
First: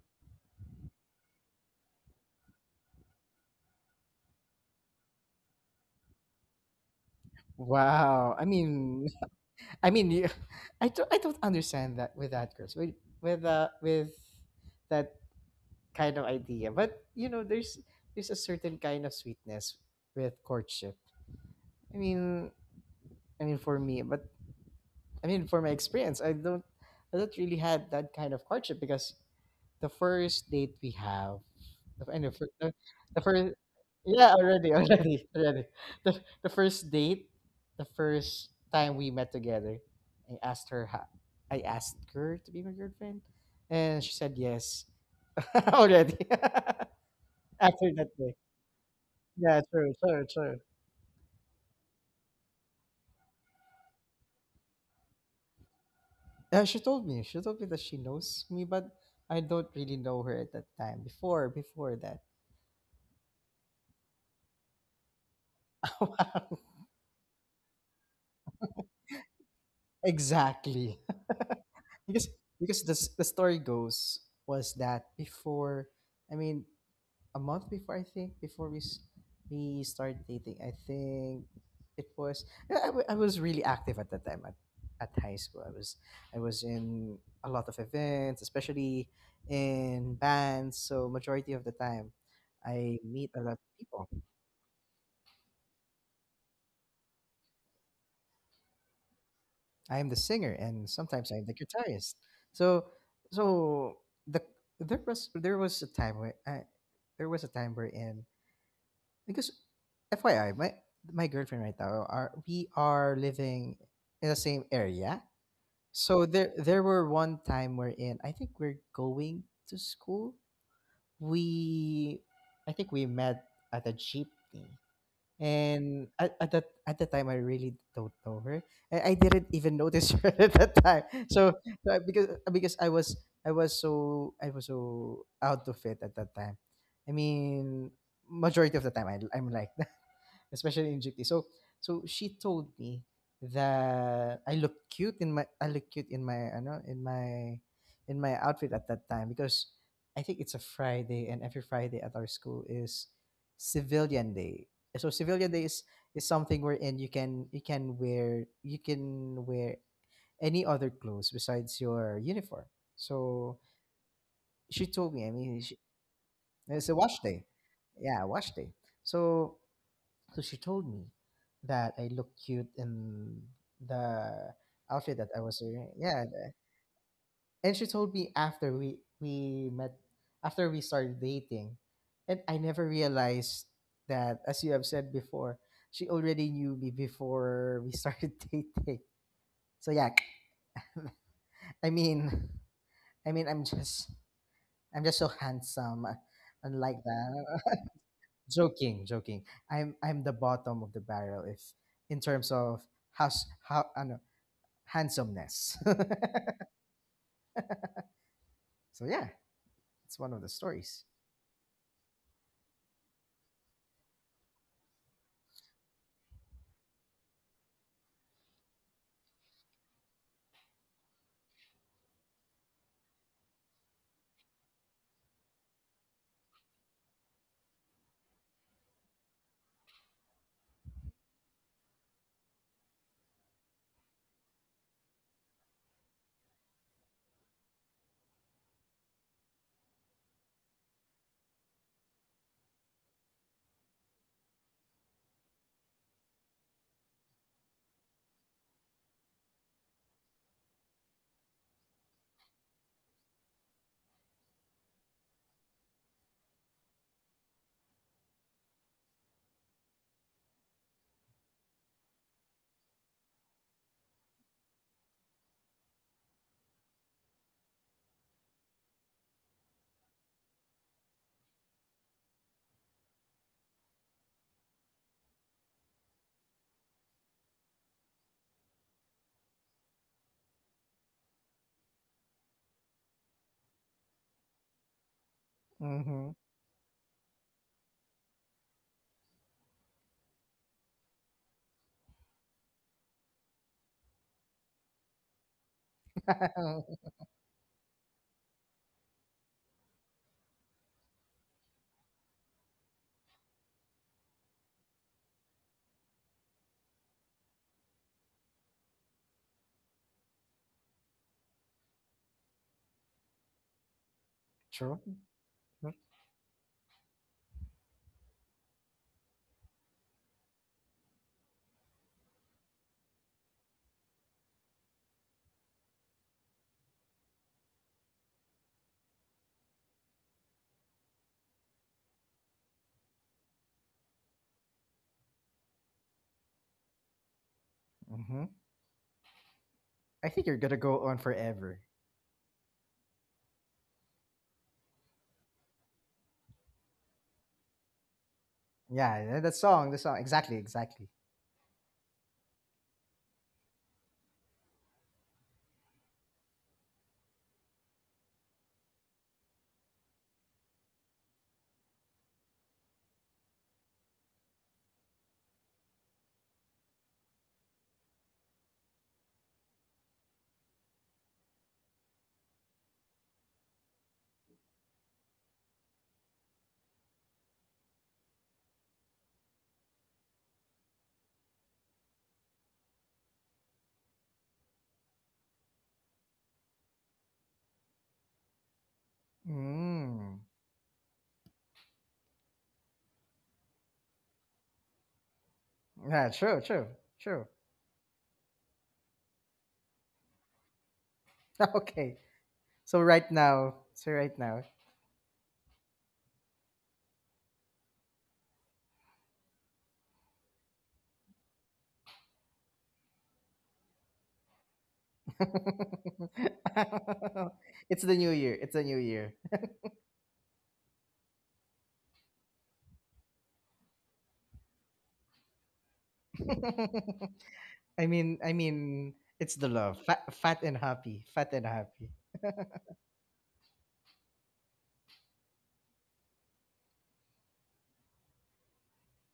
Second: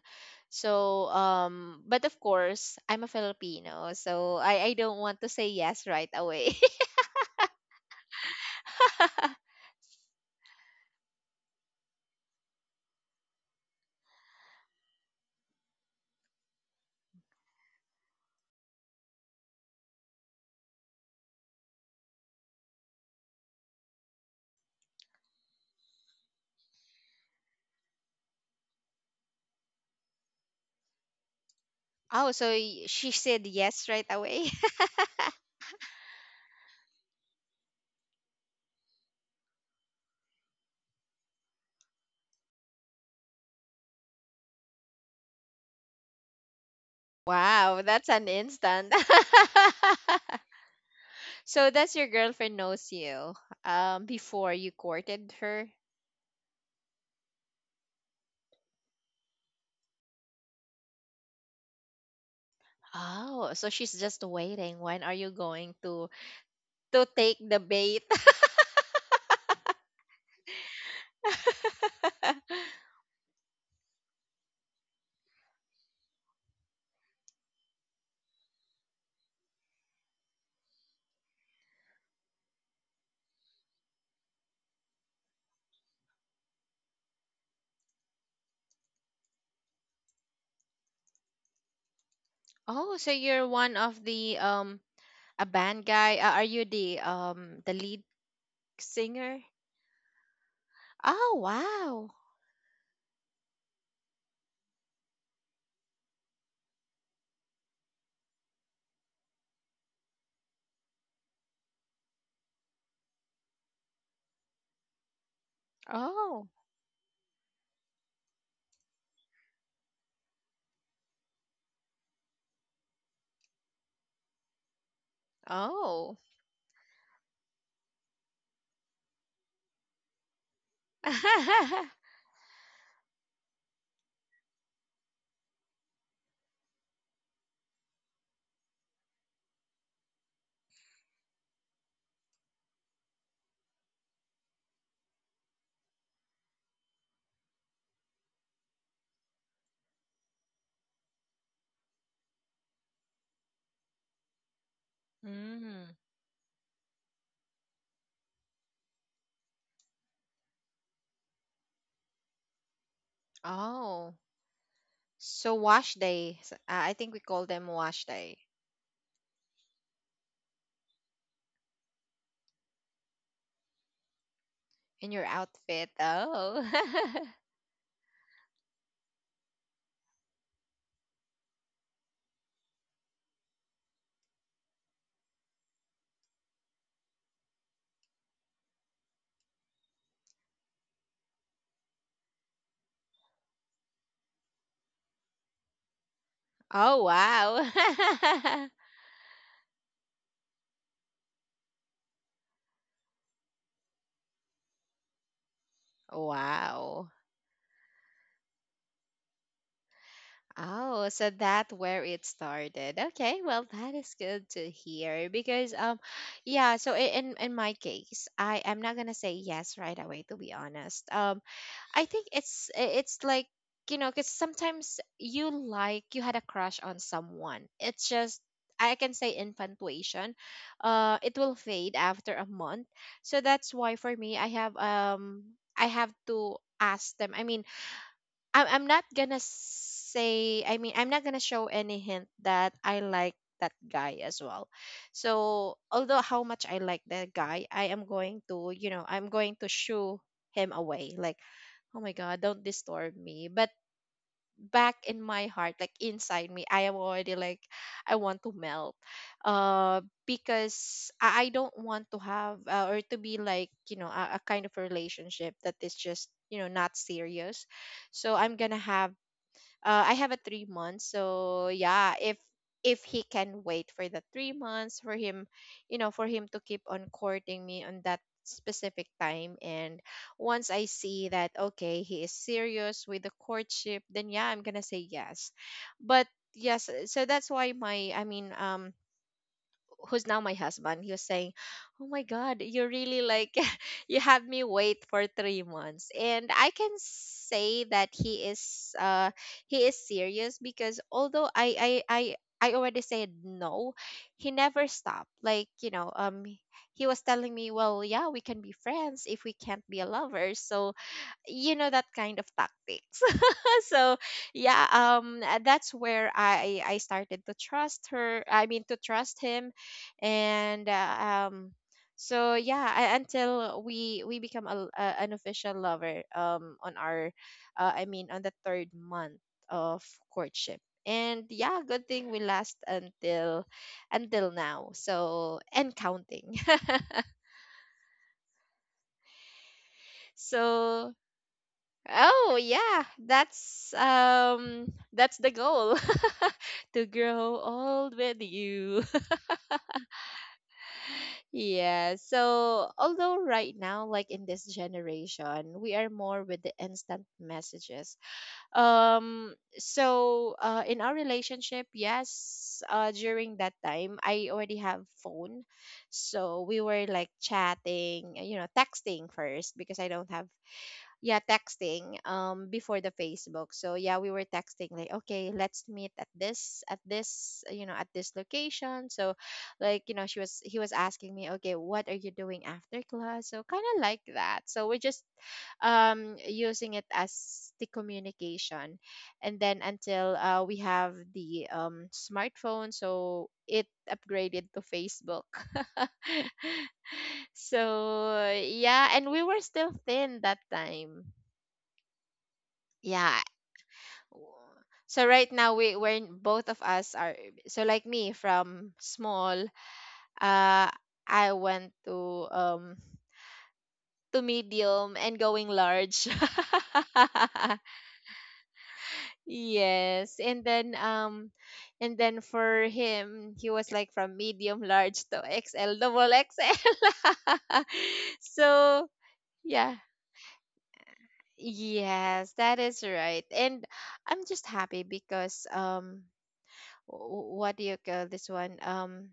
[SPEAKER 1] So but of course, I'm a Filipino, so I don't want to say yes right away.
[SPEAKER 2] Wow. I mean, you, I don't understand that with that, Chris. With with that kind of idea, but you know, there's a certain kind of sweetness with courtship. I mean, I mean for me, but I mean for my experience, I don't really had that kind of courtship because the first date we have, the, and the,
[SPEAKER 1] Oh,
[SPEAKER 2] fir-
[SPEAKER 1] so she
[SPEAKER 2] the
[SPEAKER 1] said
[SPEAKER 2] first,
[SPEAKER 1] yes right
[SPEAKER 2] yeah,
[SPEAKER 1] away.
[SPEAKER 2] already, already, already. The first date, the first time we met together, I asked her, I asked her to be my girlfriend, and she said yes already.
[SPEAKER 1] Wow,
[SPEAKER 2] After that
[SPEAKER 1] that's an
[SPEAKER 2] day,
[SPEAKER 1] instant.
[SPEAKER 2] yeah, true, true, true.
[SPEAKER 1] So that's your girlfriend knows you before you courted her.
[SPEAKER 2] Yeah, she told me that she knows me, but I don't really know her at that time. Before, before that,
[SPEAKER 1] Oh, so she's just waiting. When are you going
[SPEAKER 2] wow.
[SPEAKER 1] to take the bait?
[SPEAKER 2] Exactly. because because the story goes was that before, I mean a month before, I think before we started dating, I think it was, I was really active at that time, at high school. I was in a lot of events, especially in bands, so majority of the time I
[SPEAKER 1] Oh, so
[SPEAKER 2] meet a
[SPEAKER 1] you're
[SPEAKER 2] lot of
[SPEAKER 1] one of
[SPEAKER 2] people.
[SPEAKER 1] the a band guy. Are you the lead singer?
[SPEAKER 2] I am the singer, and sometimes
[SPEAKER 1] Oh,
[SPEAKER 2] I'm the
[SPEAKER 1] wow.
[SPEAKER 2] guitarist. So, so the there was a time where there was a time where in because, FYI, my girlfriend right now are we are living in the same area. So
[SPEAKER 1] Oh.
[SPEAKER 2] there were one time we're in. I think we're going to school. We, I think we met at a jeepney. And
[SPEAKER 1] Oh.
[SPEAKER 2] at the time, I really don't know her. I didn't even notice her at that time. So, so because I was so out of it at that time. I mean, majority of the time I'm like that, especially in GT. So so she told me that I know in my outfit at that time because I think it's a Friday, and every Friday at our school is civilian day. So civilian day
[SPEAKER 1] Mm.
[SPEAKER 2] is something wherein you can wear any other clothes besides your uniform. So
[SPEAKER 1] Oh.
[SPEAKER 2] she told me,
[SPEAKER 1] So wash day.
[SPEAKER 2] it's a
[SPEAKER 1] I think
[SPEAKER 2] wash
[SPEAKER 1] we
[SPEAKER 2] day.
[SPEAKER 1] call them wash
[SPEAKER 2] Yeah,
[SPEAKER 1] day.
[SPEAKER 2] wash day. So so she told me that I look cute in the
[SPEAKER 1] In
[SPEAKER 2] outfit
[SPEAKER 1] your
[SPEAKER 2] that I was wearing.
[SPEAKER 1] outfit. Oh.
[SPEAKER 2] And she told me after we met, after we started dating, and I never realized that, as you have said before, she already knew me before we started dating. So yeah, I mean, I mean, I'm just so handsome and
[SPEAKER 1] Oh,
[SPEAKER 2] like that.
[SPEAKER 1] wow.
[SPEAKER 2] Joking, joking. I'm the bottom of the barrel if in terms of house how ano, handsomeness.
[SPEAKER 1] Wow.
[SPEAKER 2] So yeah, it's one of the stories.
[SPEAKER 1] Oh, so that where it started. Okay, well, that is good to hear, because yeah, so in my case, I am not going to say yes right away, to be honest. I think it's like, you know, because sometimes you like you had a crush on someone. It's just, I can say, infatuation. It will fade after a month. So that's why for me I have to ask them. I mean, I'm not gonna say, I mean, I'm not gonna show any hint that I like that guy as well. So, although how much I like that guy, I am going to, you know, I'm going to shoo him away. Like, oh my God, don't disturb me. But back in my heart, like inside me, I am already like I want to melt. uh because I don't want to have or to be like, you know, a kind of relationship that is just, you know, not serious. So I'm gonna have I have a 3 months. So yeah, if he can wait for the 3 months for him, you know, for him to keep on courting me on that specific time, and once I see that okay, he is serious with the courtship, then yeah, I'm gonna say yes. But
[SPEAKER 2] Mm-hmm.
[SPEAKER 1] yes, so that's why my, I mean, who's now my husband, he was saying, "Oh my God, you really like you have me wait for 3 months." And I can say that he is serious, because although I already said no, he never stopped. Like, you know. He was telling me, well, yeah, we can be friends if we can't be a lover. So, you know, that kind of tactics. So yeah,
[SPEAKER 2] True.
[SPEAKER 1] that's where I started to trust her, I mean to trust him. And um so yeah, until we become an official lover on our I mean on the third month of courtship. And yeah, good thing we last until now. So and counting.
[SPEAKER 2] Mm-hmm. I think you're gonna go
[SPEAKER 1] So
[SPEAKER 2] on forever.
[SPEAKER 1] oh yeah, that's the goal. To grow old with you.
[SPEAKER 2] Yeah, yeah, that song, the song. Exactly, exactly.
[SPEAKER 1] Yeah, so although right now, like in this generation, we are more with the instant messages. So uh, in our relationship, yes, uh, during that time I already have phone. So we were like chatting, you know, texting first, because I don't have, yeah, texting before the Facebook. So yeah, we were texting like, okay, let's meet at this at this, you know, at this location. So, like, you know, she was he was asking me, okay, what are you doing after class, so kind of like that. So we're just using it as the communication. And then
[SPEAKER 2] Mm.
[SPEAKER 1] until we have the smartphone, so it upgraded to Facebook.
[SPEAKER 2] Yeah, true, true, true.
[SPEAKER 1] So yeah, and we were still thin that time.
[SPEAKER 2] Okay.
[SPEAKER 1] Yeah.
[SPEAKER 2] So right now.
[SPEAKER 1] So right now we we're both of us are so like me, from small, uh I went to medium and going large.
[SPEAKER 2] It's the new year. It's the new year.
[SPEAKER 1] Yes. And then for him, he was like from medium large to XL double XL.
[SPEAKER 2] I
[SPEAKER 1] So
[SPEAKER 2] mean, it's the
[SPEAKER 1] yeah.
[SPEAKER 2] love. Fat, fat and happy. Fat and happy.
[SPEAKER 1] Yes, that is right. And I'm just happy because what do you call this one?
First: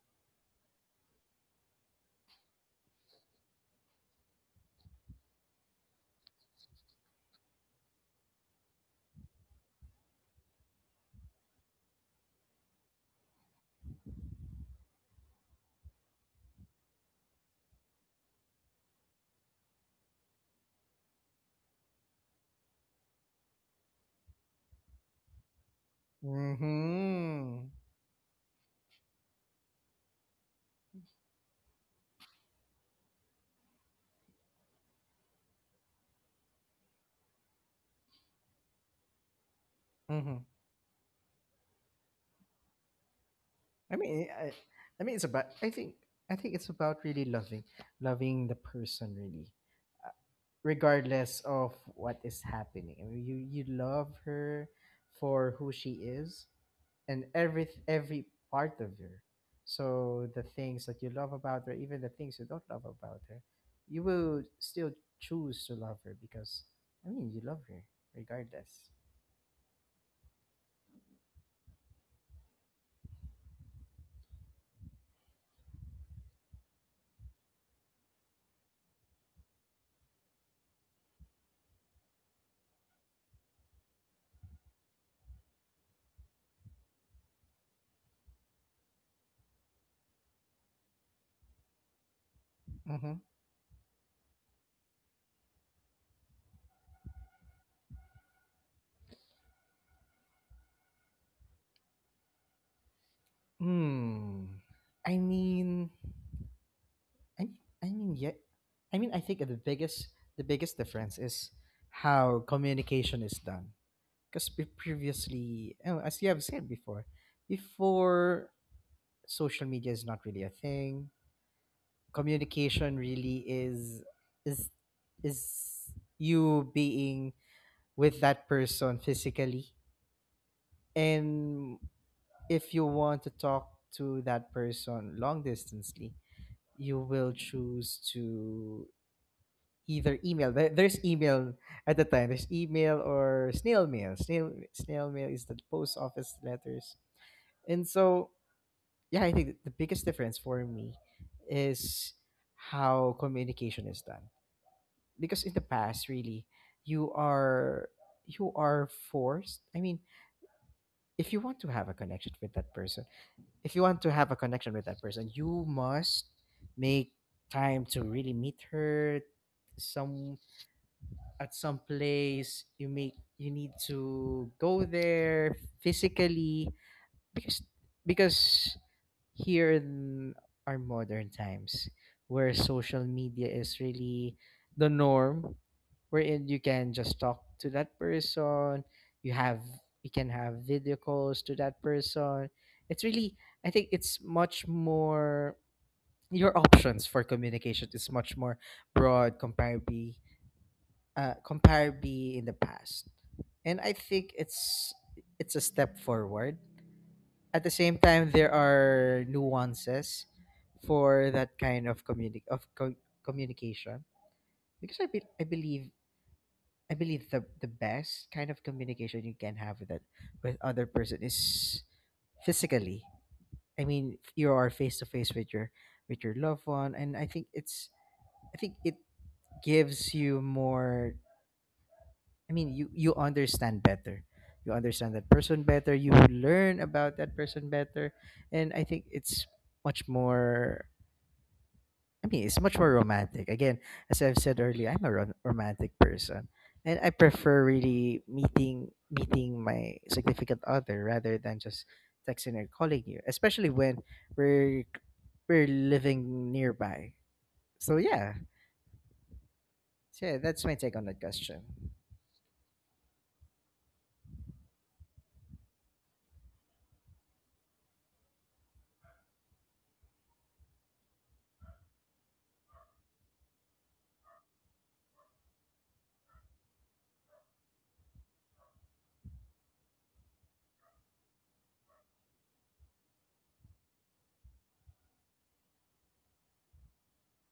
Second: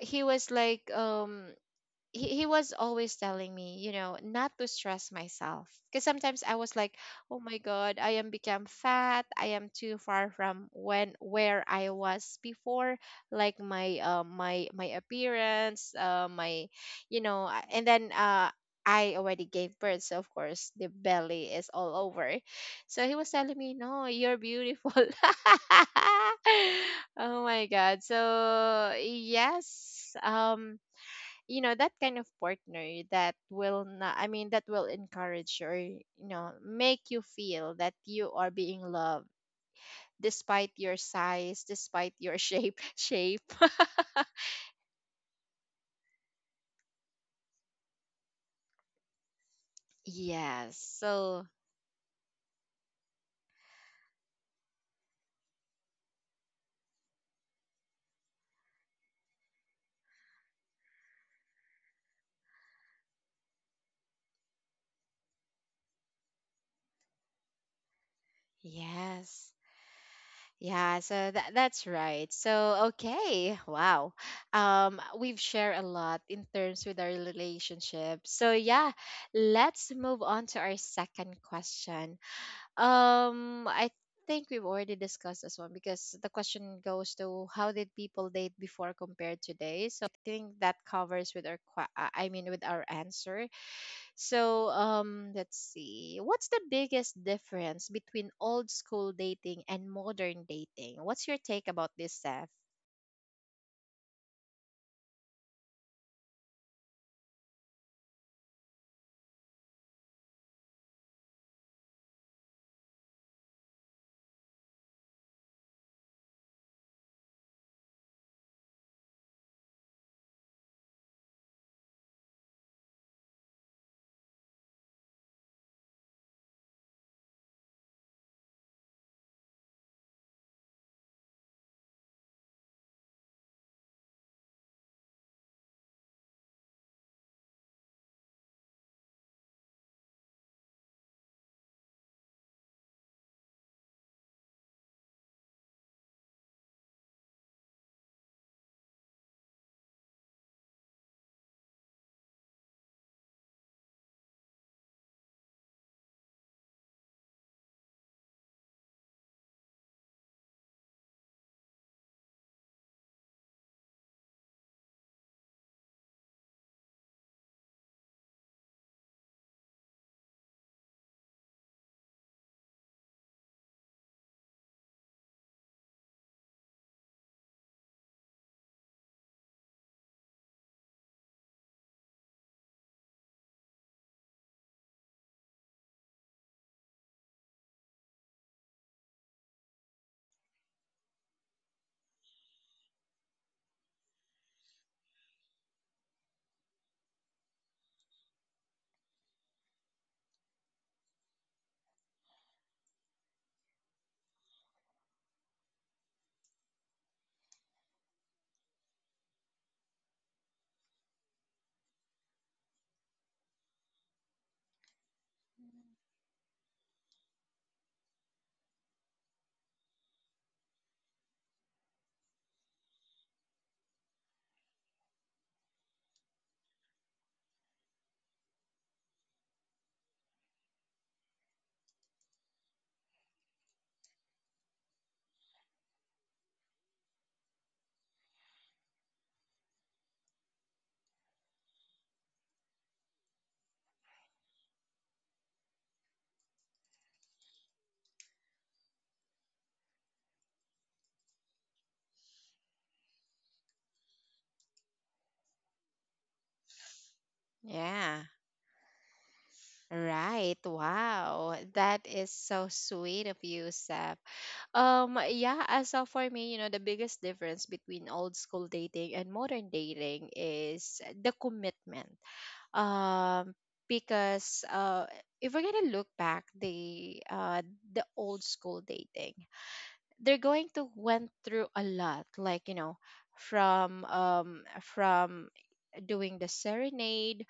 [SPEAKER 1] He was like he was always telling me, you know, not to stress myself. Because sometimes I was like, oh my God, I am become fat. I am too far from when where I was before, like my my my appearance, my, you know, and then I already gave birth, so of course the belly is all over. So he was telling me, no, you're beautiful. Oh my
[SPEAKER 2] Mm-hmm.
[SPEAKER 1] God. So yes, you know, that kind of partner that will not, I mean that will encourage, or you know, make you feel that you are being loved
[SPEAKER 2] Mm-hmm.
[SPEAKER 1] despite your size, despite your shape. Shape.
[SPEAKER 2] I mean, I, I mean, it's about. I think. I think it's about really loving, loving the person really.
[SPEAKER 1] Yes.
[SPEAKER 2] Regardless
[SPEAKER 1] so
[SPEAKER 2] of what is happening. I mean, you love her for who she is and every part of her. So the things that you love about her, even the things you don't love about her, you will still choose to love her because I mean you love her regardless.
[SPEAKER 1] yes yeah so that that's right so okay, wow. We've shared a lot in terms with our relationship, so yeah, let's move on to our second question. I think we've already discussed this one, because the question goes to how did people date before compared today? So I think that covers with our i mean with our
[SPEAKER 2] Mm-hmm.
[SPEAKER 1] answer. So let's see. What's the biggest difference between old school dating and modern dating? What's your take about this, Seth?
[SPEAKER 2] Hmm. I mean, I I mean yeah, I mean I think the biggest difference is how communication is done. Because previously, oh, as you have said before, before social media is not really a thing, communication really is is is you being with that person physically, and if you want to talk to that person long distancely, you will choose to either email. There's email at the time. There's email or snail mail. Snail mail is the post office letters. And so, yeah, I think the biggest difference for me is how communication is done. Because in the past, really, you are you are forced. I mean, if you want to have a connection with that person, if you want to have a connection with that person, you must make time to really meet her some at some place. You need to go there physically because because here in our modern times where social media is really the norm, wherein you can just talk to that person, you have you can have video calls to that person. It's really, I think it's much more, your options for communication is much more broad comparably, comparably in the past. And I think it's a step forward. At the same time, there are nuances for that kind of communication, because I believe the best kind of communication you can have with that with other person is physically. I mean, you are face to face with your loved one, and I think it's I think it gives you more. I mean, you understand better. You understand that person better. You learn about that person better, and I think it's much more. I mean, it's much more romantic. Again, as I've said earlier, I'm a romantic person, and I prefer really meeting my significant other rather than just texting or calling you, especially when we're we're living nearby. So
[SPEAKER 1] Yeah.
[SPEAKER 2] yeah, so yeah,
[SPEAKER 1] Right.
[SPEAKER 2] that's my take on that
[SPEAKER 1] Wow.
[SPEAKER 2] question.
[SPEAKER 1] That is so sweet of you, Seth. Yeah, as of for me, you know, the biggest difference between old school dating and modern dating is the commitment. Um, because if we're gonna look back the old school dating, they're going to went through a lot, like you know, from doing the serenade,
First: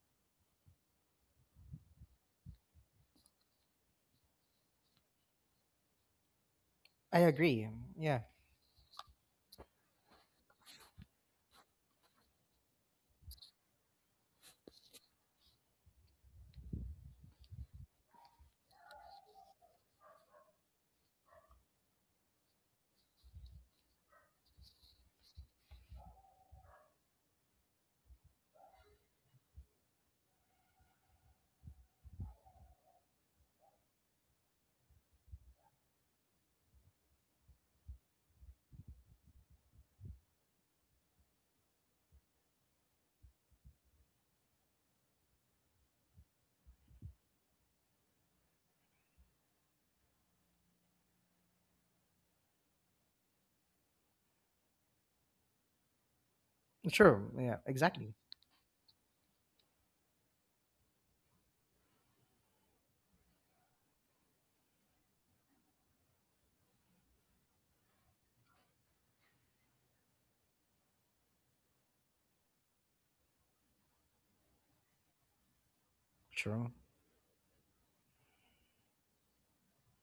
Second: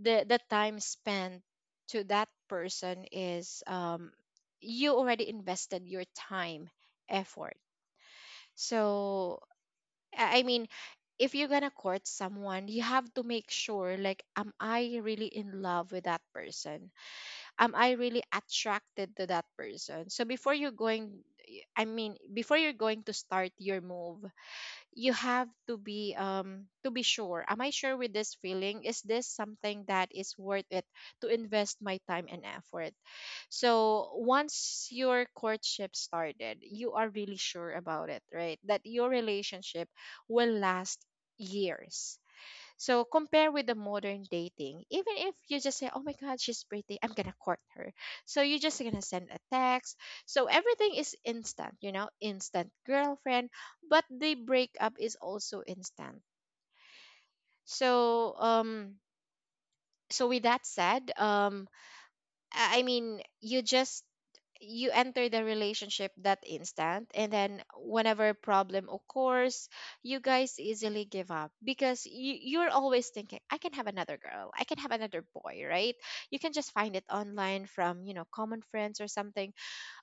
[SPEAKER 1] the time spent to that person is, you already invested your time,
[SPEAKER 2] I
[SPEAKER 1] effort.
[SPEAKER 2] agree. Yeah,
[SPEAKER 1] So I mean, if you're gonna court someone, you have to make sure, like, am I really in love with that person? Am I really attracted to that person? So before you're going, I mean, before you're going to start your move, you have to be, to be sure, am I sure with this feeling? Is this something that is worth it to invest my time and effort? So once your courtship started, you are really sure about it, right? That your relationship will last years. So compare with the modern dating. Even if you just say, "Oh my God, she's pretty," I'm gonna court her. So you're just gonna send a text. So everything is instant, you know, instant girlfriend. But the breakup is also instant.
[SPEAKER 2] sure. Yeah, exactly.
[SPEAKER 1] So so with that said, I mean, you just, you enter the relationship that instant, and then whenever problem occurs, you guys easily give up because you're always thinking, I can have another girl, I can have another boy, right? You can
[SPEAKER 2] True.
[SPEAKER 1] just find it online from, you know, common friends or something.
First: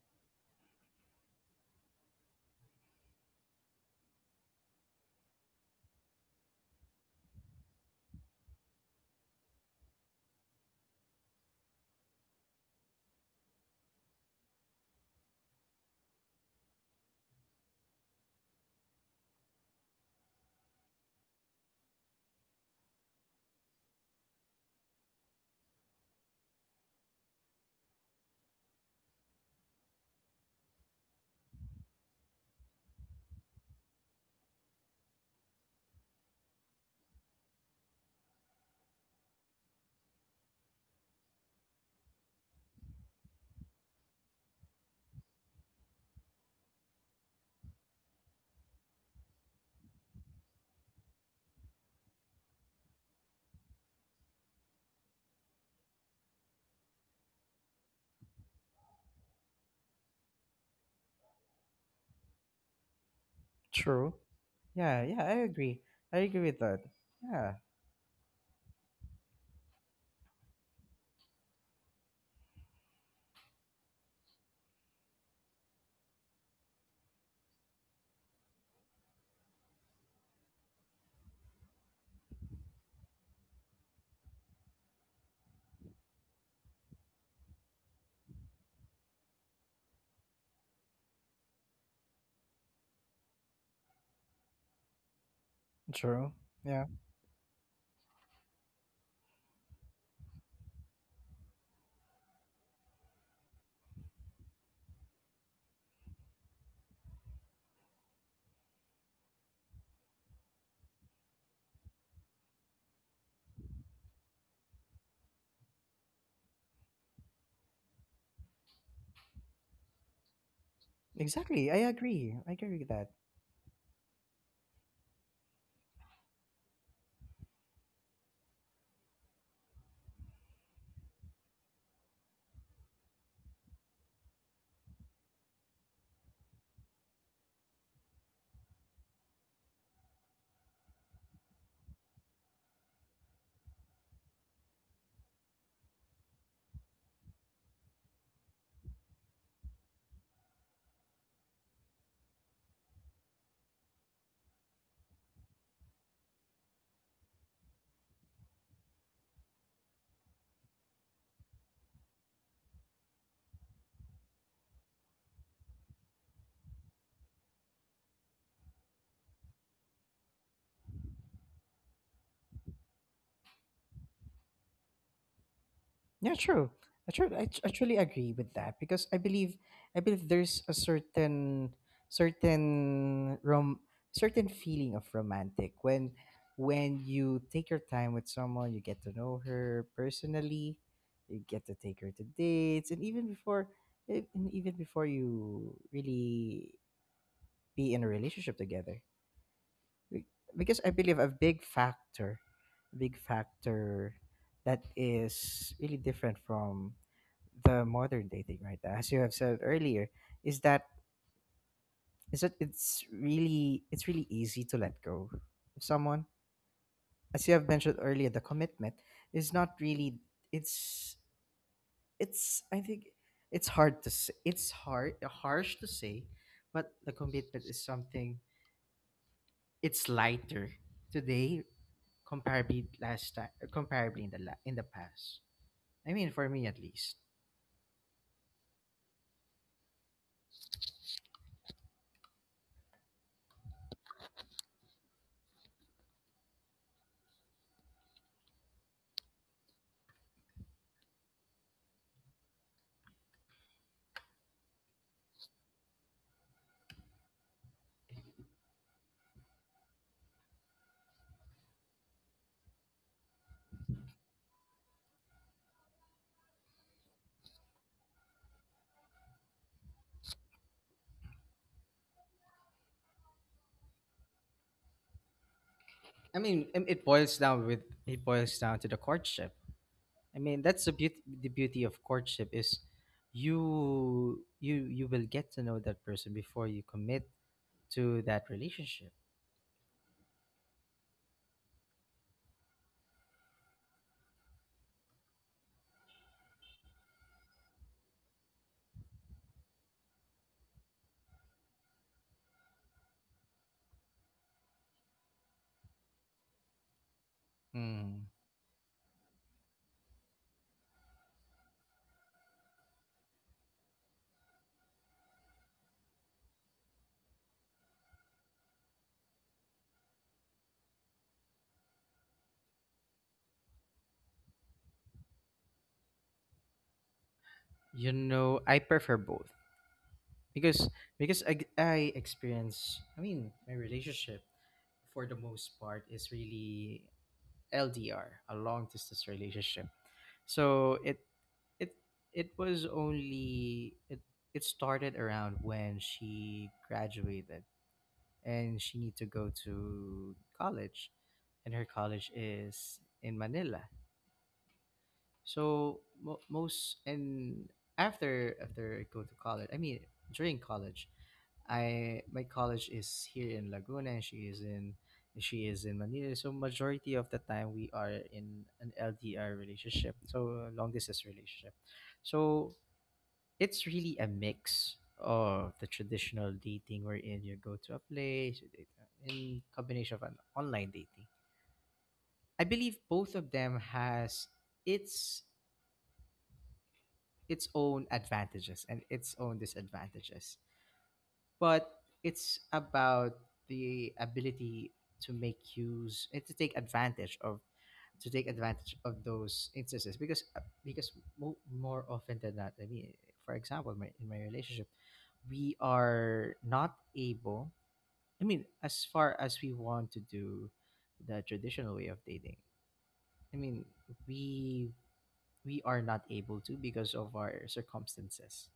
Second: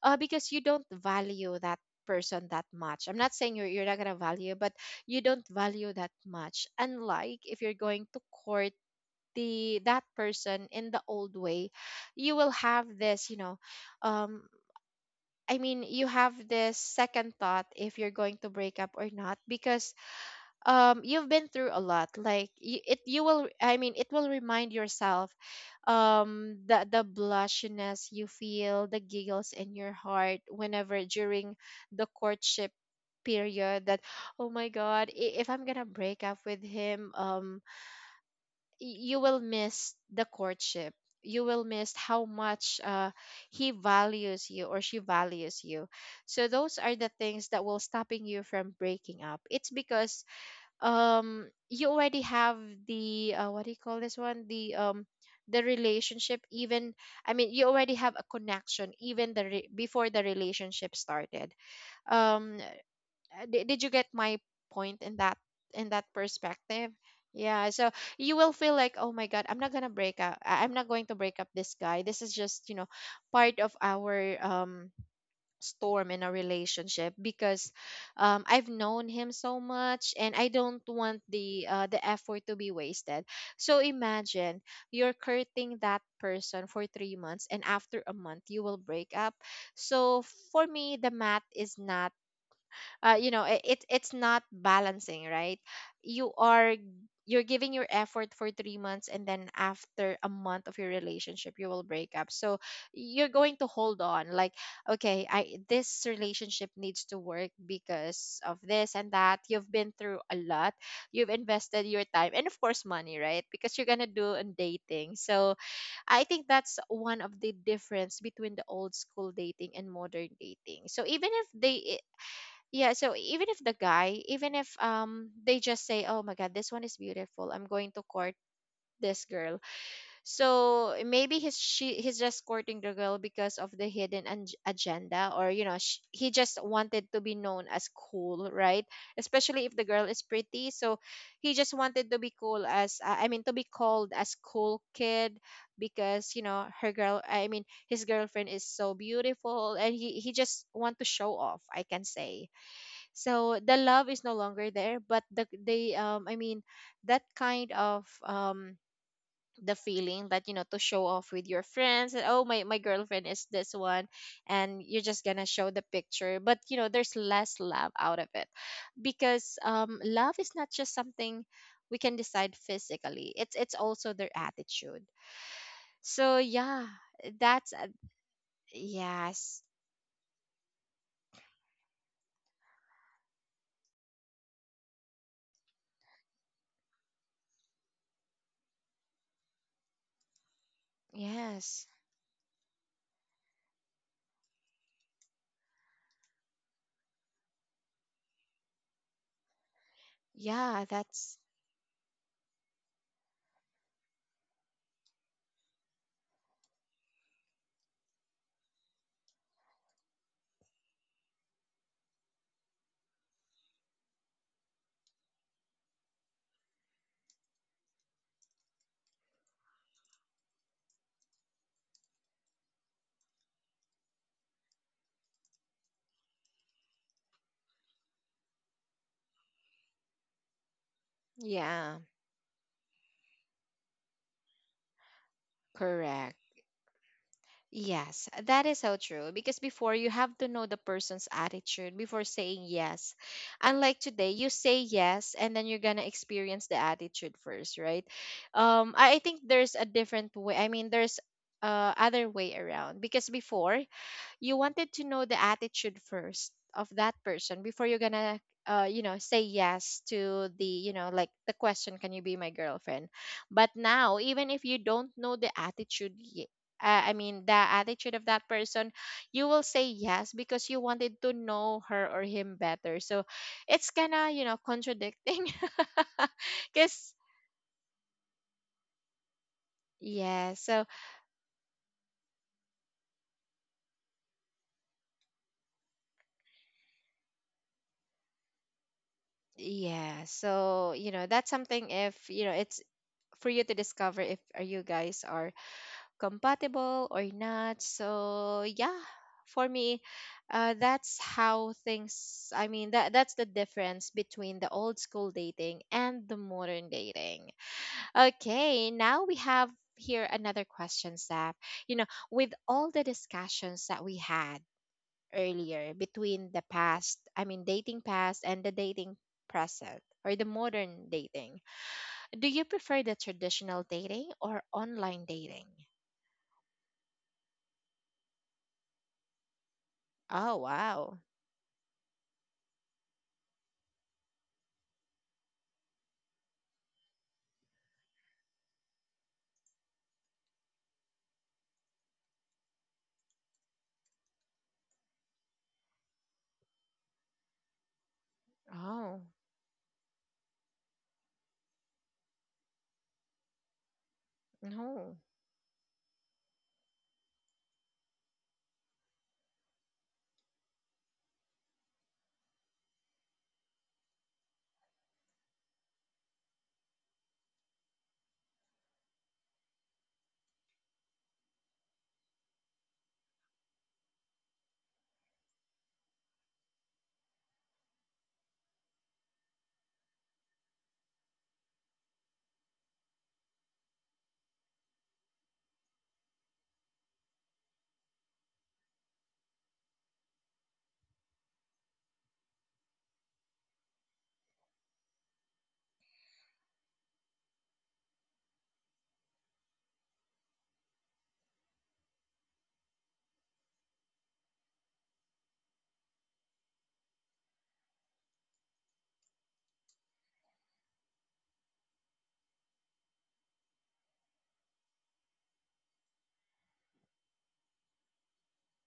[SPEAKER 1] Because you don't value that person that much. I'm not saying you're not gonna value, but you don't value that much, unlike if you're going to court the that person in the old way. You will have this, you know, um I mean, you have this second thought if you're going to break up or not, because you've been through a lot, like it, you will, I mean, it will remind yourself, the blushiness you feel, the giggles in your heart, whenever during the courtship period, that, oh my god, if I'm gonna break up with him, you will miss the courtship. You will miss how much he values you or she values you. So those are the things that will stopping you from breaking up. It's because you already have the what do you call this one, the relationship, even, I mean, you already have a connection, even before the relationship started. um did you get
[SPEAKER 2] True.
[SPEAKER 1] my
[SPEAKER 2] Yeah,
[SPEAKER 1] point in
[SPEAKER 2] yeah, I
[SPEAKER 1] that,
[SPEAKER 2] agree.
[SPEAKER 1] in that
[SPEAKER 2] I agree with that.
[SPEAKER 1] perspective?
[SPEAKER 2] Yeah,
[SPEAKER 1] Yeah, so you will feel like, oh my god, I'm not gonna break up. I'm not going to break up this guy. This is just, you know, part of our, storm in a relationship, because I've known him so much, and I don't want the effort to be wasted. So imagine you're courting that person for 3 months, and after a month you will break up. So for me, the math is not, you know, it, it's not balancing, right?
[SPEAKER 2] true.
[SPEAKER 1] you are
[SPEAKER 2] Yeah,
[SPEAKER 1] you're giving your effort for 3 months, and then after a month of your relationship you will break up. So you're going to hold on, like, okay, I this relationship needs to work because of this and that, you've been through a lot, you've invested your time and of course money, right? Because you're gonna do on dating. So I think that's one of the difference between the old school dating and modern dating. So even if
[SPEAKER 2] exactly. I
[SPEAKER 1] they,
[SPEAKER 2] agree. I agree with
[SPEAKER 1] yeah,
[SPEAKER 2] that.
[SPEAKER 1] so even if the guy, even if they just say, oh my god, this one is beautiful, I'm going to court this girl. So maybe he's just courting the girl because of the hidden agenda, or you know, he just wanted to be known as cool, right? Especially if the girl is pretty. So he just wanted to be cool as, I mean, to be called as cool kid, because you know her girl I mean his girlfriend is so beautiful, and he just want to show off, I can say. So the love is no longer there, but they, I mean, that kind of, the feeling that, you know, to show off with your friends that, oh my, my girlfriend is this one, and you're just gonna show the picture, but you know there's less love out of it, because love is not just something we can decide physically, it's also their attitude.
[SPEAKER 2] Yeah,
[SPEAKER 1] So
[SPEAKER 2] true.
[SPEAKER 1] yeah.
[SPEAKER 2] I true. I
[SPEAKER 1] That's
[SPEAKER 2] truly agree with that because I believe
[SPEAKER 1] yes.
[SPEAKER 2] I believe there's a certain certain rom certain feeling of romantic when you take your time with someone, you get to know her personally, you get to
[SPEAKER 1] Yes.
[SPEAKER 2] take her to dates, and and even before you really be in a relationship together. Be- because
[SPEAKER 1] Yeah,
[SPEAKER 2] I believe a
[SPEAKER 1] that's
[SPEAKER 2] big factor that is really different from the modern dating right now, as you have said earlier, is that is that it's really easy to let go of someone. As you have mentioned earlier, the commitment is not really, it's, I think it's hard to say it's hard harsh to say, but the commitment is something, it's lighter today,
[SPEAKER 1] yeah,
[SPEAKER 2] comparably last time, comparably in the in the past. I mean,
[SPEAKER 1] correct.
[SPEAKER 2] for me at least.
[SPEAKER 1] Yes, that is so true. Because before you have to know the person's attitude before saying yes. Unlike today, you say yes and then you're gonna experience the attitude first, right? Um, I think there's a different way. I mean, there's other way around, because before, you wanted to know the attitude first of that person before you're gonna, you know, say yes to the, you know, like the question, can you be my girlfriend? But now, even if you don't know I mean the attitude of that person, you will say yes because you wanted to know her or him better. So it's kind of, you know, contradicting.
[SPEAKER 2] I mean, it
[SPEAKER 1] Because,
[SPEAKER 2] boils down with, it boils down to the courtship. I
[SPEAKER 1] yeah,
[SPEAKER 2] mean, that's
[SPEAKER 1] so
[SPEAKER 2] the beauty of courtship is you will get to know that person before you commit to that relationship.
[SPEAKER 1] yeah, so, you know, that's something, if you know, it's for you to discover if are you guys are compatible or not. So yeah, for me, that's how things. I mean, that that's the difference between the old school dating and the modern dating.
[SPEAKER 2] Mm.
[SPEAKER 1] Okay, now we have here another question, Saf. You know, with all the discussions that we had earlier between the past, I mean, dating past and the dating present, or the modern dating. Do you prefer the traditional dating or online dating?
[SPEAKER 2] You know, I prefer both
[SPEAKER 1] Oh,
[SPEAKER 2] because
[SPEAKER 1] wow.
[SPEAKER 2] because I experience, I mean, my relationship for the most part is really LDR, a long distance relationship. So it it was only, it started around when she graduated and she need
[SPEAKER 1] Oh,
[SPEAKER 2] to go to college, and her college is in Manila.
[SPEAKER 1] no.
[SPEAKER 2] So most and after I go to college, I mean during college, I, my college is here in Laguna and she is in, she is in Manila. So majority of the time we are in an LDR relationship. So a long distance relationship. So it's really a mix of the traditional dating wherein you go to a place, you date, in combination of an online dating. I believe both of them has its its own advantages and its own disadvantages. But it's about the ability to make use and to take advantage of, to take advantage of those instances, because more often than not, I mean, for example, my, in my relationship, we are not able, I mean, as far as we want to do the traditional way of dating, I mean, we we are not able to because of our circumstances.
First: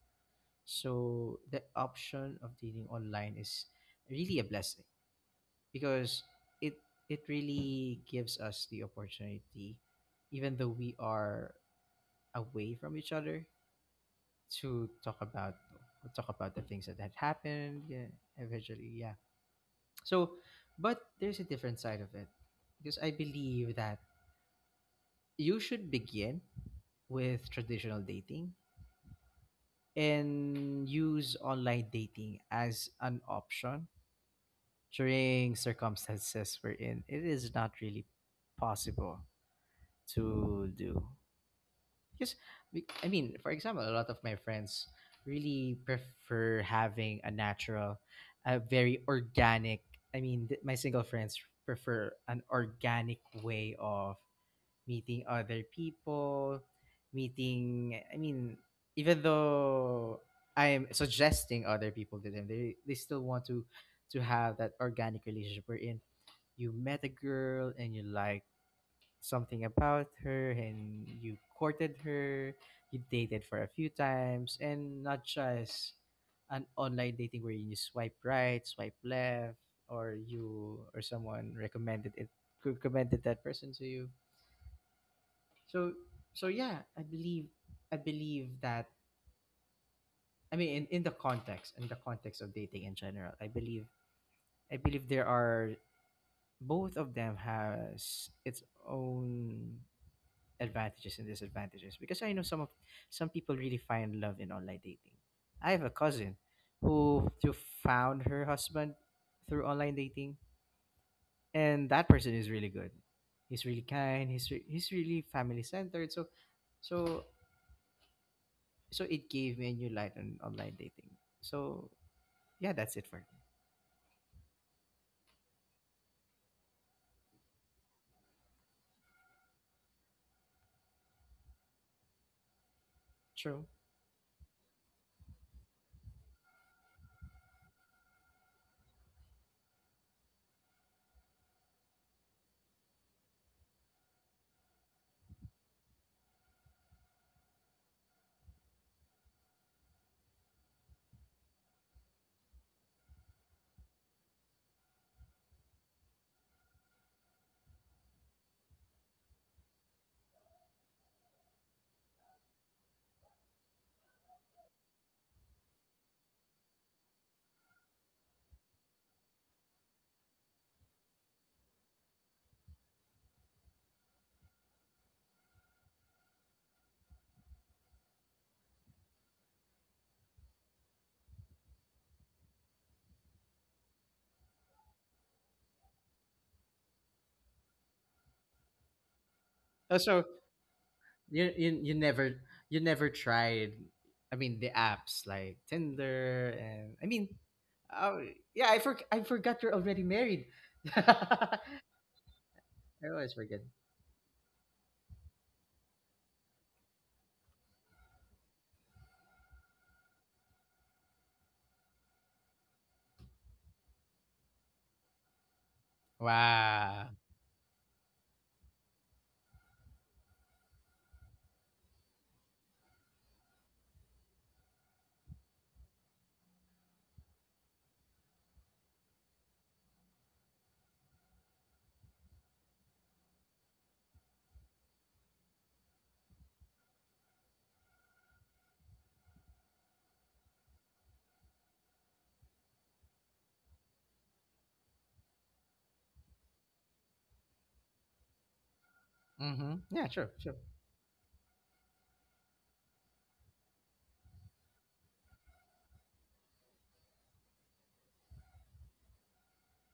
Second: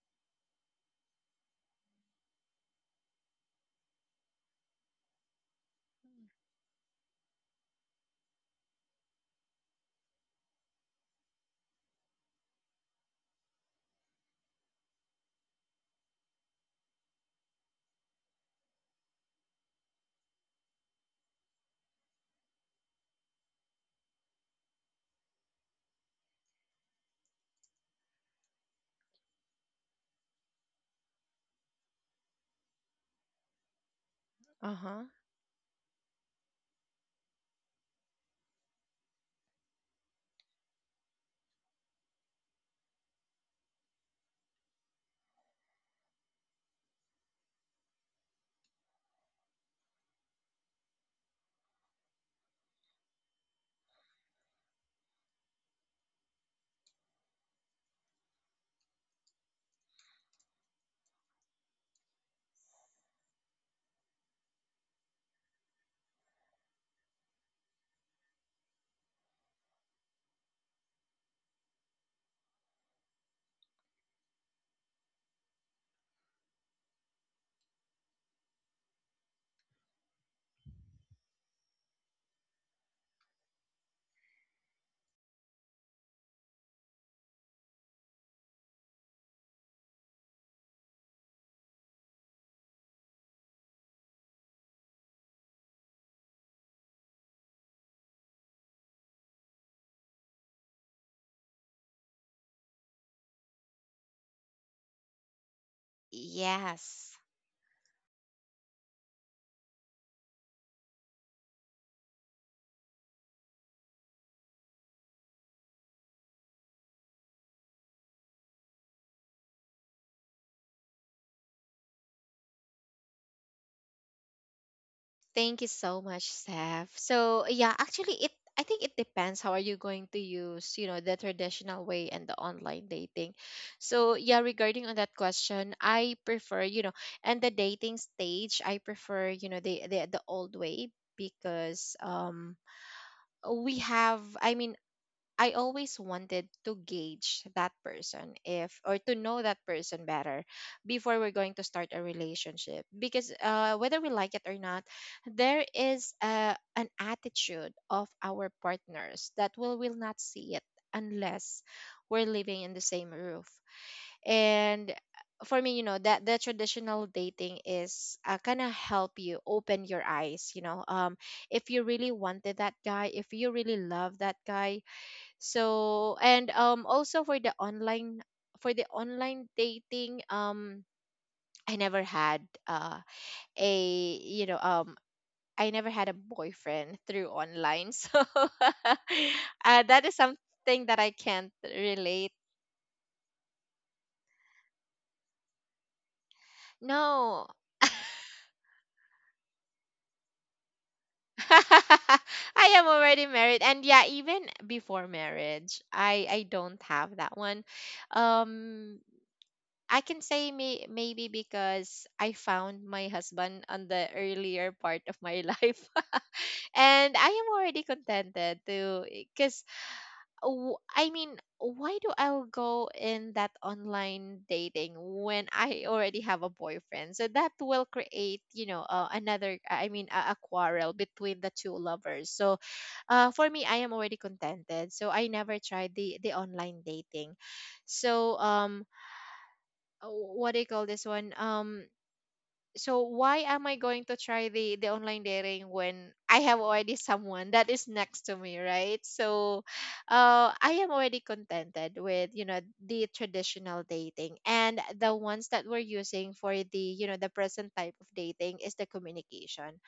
[SPEAKER 2] So the option of dating online is really a blessing, because it it really gives us the opportunity, even though we are away from each other, to talk about, talk about the things that had happened. Yeah, eventually, yeah. So, but there's a different side of it, because I believe that you should begin with traditional dating and use online dating as an option
[SPEAKER 1] Uh huh.
[SPEAKER 2] during circumstances we're in, it is not really possible to do. Because, we, I mean, for example, a lot of my friends really prefer having a natural, a very organic, I mean, my single friends prefer an organic way of meeting other people, meeting, I mean, even though I'm suggesting other people to them, they still want to have that organic relationship wherein you met a girl and you liked something about her and you courted her, you dated for a few times, and not just an online dating where you swipe right, swipe left, or you or someone recommended that person to you. So so yeah, I believe that, I mean, in the context, in the context of dating in general, I believe there are, both of them has its own advantages and disadvantages, because I know some of, some people really find love in online dating. I have a cousin
[SPEAKER 1] Yes.
[SPEAKER 2] who found her husband through online dating, and that person is really good. He's really kind, he's really family centered. So so so it gave me a new light on online dating. So yeah, that's it for me.
[SPEAKER 1] Thank you so much, Steph. So yeah, actually, it I think it depends how are you going to use, you know, the traditional way and the online dating.
[SPEAKER 2] True.
[SPEAKER 1] So yeah, regarding on that question, I prefer, you know, and the dating stage, I prefer, you know, the old way, because we have, I mean, I always wanted to gauge that person if, or to know that person better, before we're going to start a relationship, because whether we like it or not, there is an attitude of our partners that we will not see it unless we're living in the same roof. And for me, you know, that the traditional dating is, kind of help you open your eyes, you know, if you really wanted that guy, if you really love that guy. So, and also for the online dating, I never had, uh a you know I never had a boyfriend through online. So
[SPEAKER 2] Oh,
[SPEAKER 1] that is
[SPEAKER 2] so
[SPEAKER 1] something that I can't
[SPEAKER 2] you never,
[SPEAKER 1] relate.
[SPEAKER 2] you never tried. I mean the apps like Tinder and I mean,
[SPEAKER 1] No.
[SPEAKER 2] oh yeah, I forgot you're already married. I
[SPEAKER 1] I am already
[SPEAKER 2] always forget.
[SPEAKER 1] married, and yeah, even before marriage, I don't have that one. um I can say, maybe because I found my husband on the earlier part of my life.
[SPEAKER 2] Wow.
[SPEAKER 1] And I am already contented, to, because, I mean, why do I go in that online dating when I already have a boyfriend? So that will create, you know, another, I mean, a quarrel between the two lovers. So for me, I am already contented. So I never tried the online dating. So what do you call this one? So why am I going to try the online dating when I have already someone that is next to me, right? So,
[SPEAKER 2] Mm-hmm. Yeah. Sure. Sure.
[SPEAKER 1] I am already contented with, you know, the traditional dating. And the ones that we're using for the, you know, the present type of dating is the communication.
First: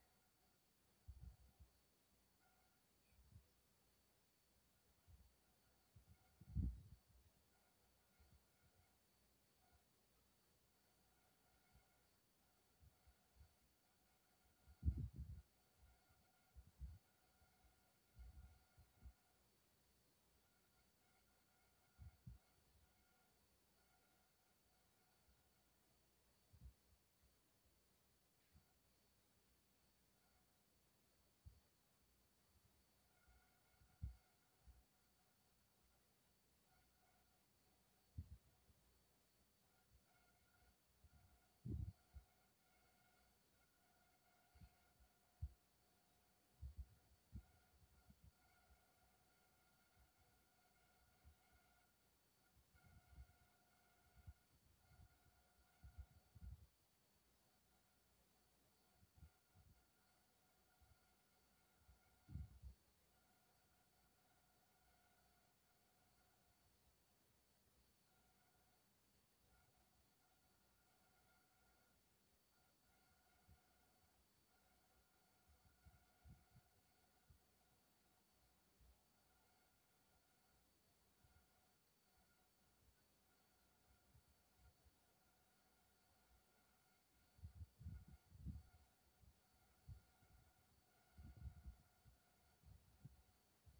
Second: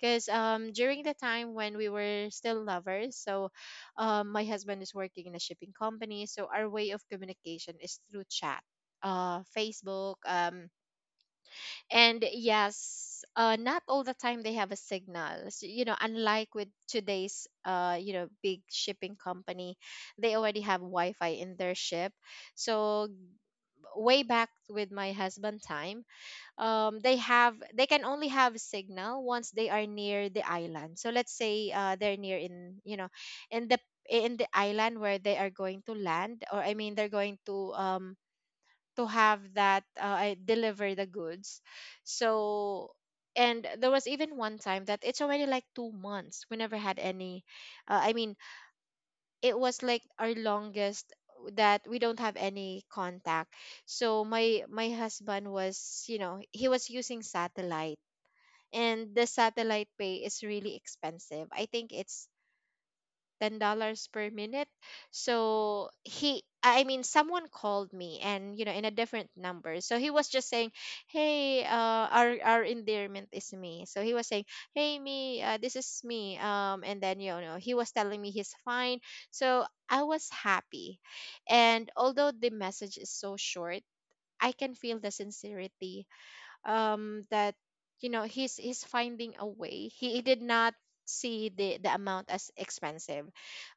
[SPEAKER 1] Because during the time when we were still lovers, so my husband is working in a shipping company. So our way of communication is through chat, Facebook. And yes, not all the time they have a signal. So, you know, unlike with today's, you know, big shipping company, they already have Wi Fi in their ship. So way back with my husband time, they can only have signal once they are near the island. So let's say they're near in, in the, in the island where they are going to land, or I mean they're going to have that, I deliver the goods. So and there was even one time that it's already like 2 months we never had any uh, i mean it was like our longest that we don't have any contact. So my husband was, you know, he was using satellite, and the satellite pay is really expensive. I think it's $10 per minute. So he, I mean someone called me, and you know, in a different number. So he was just saying, hey, our endearment is me. So he was saying, hey me, this is me. And then you know he was telling me he's fine. So I was happy. And although the message is so short, I can feel the sincerity that you know he's finding a way. He did not see the amount as expensive,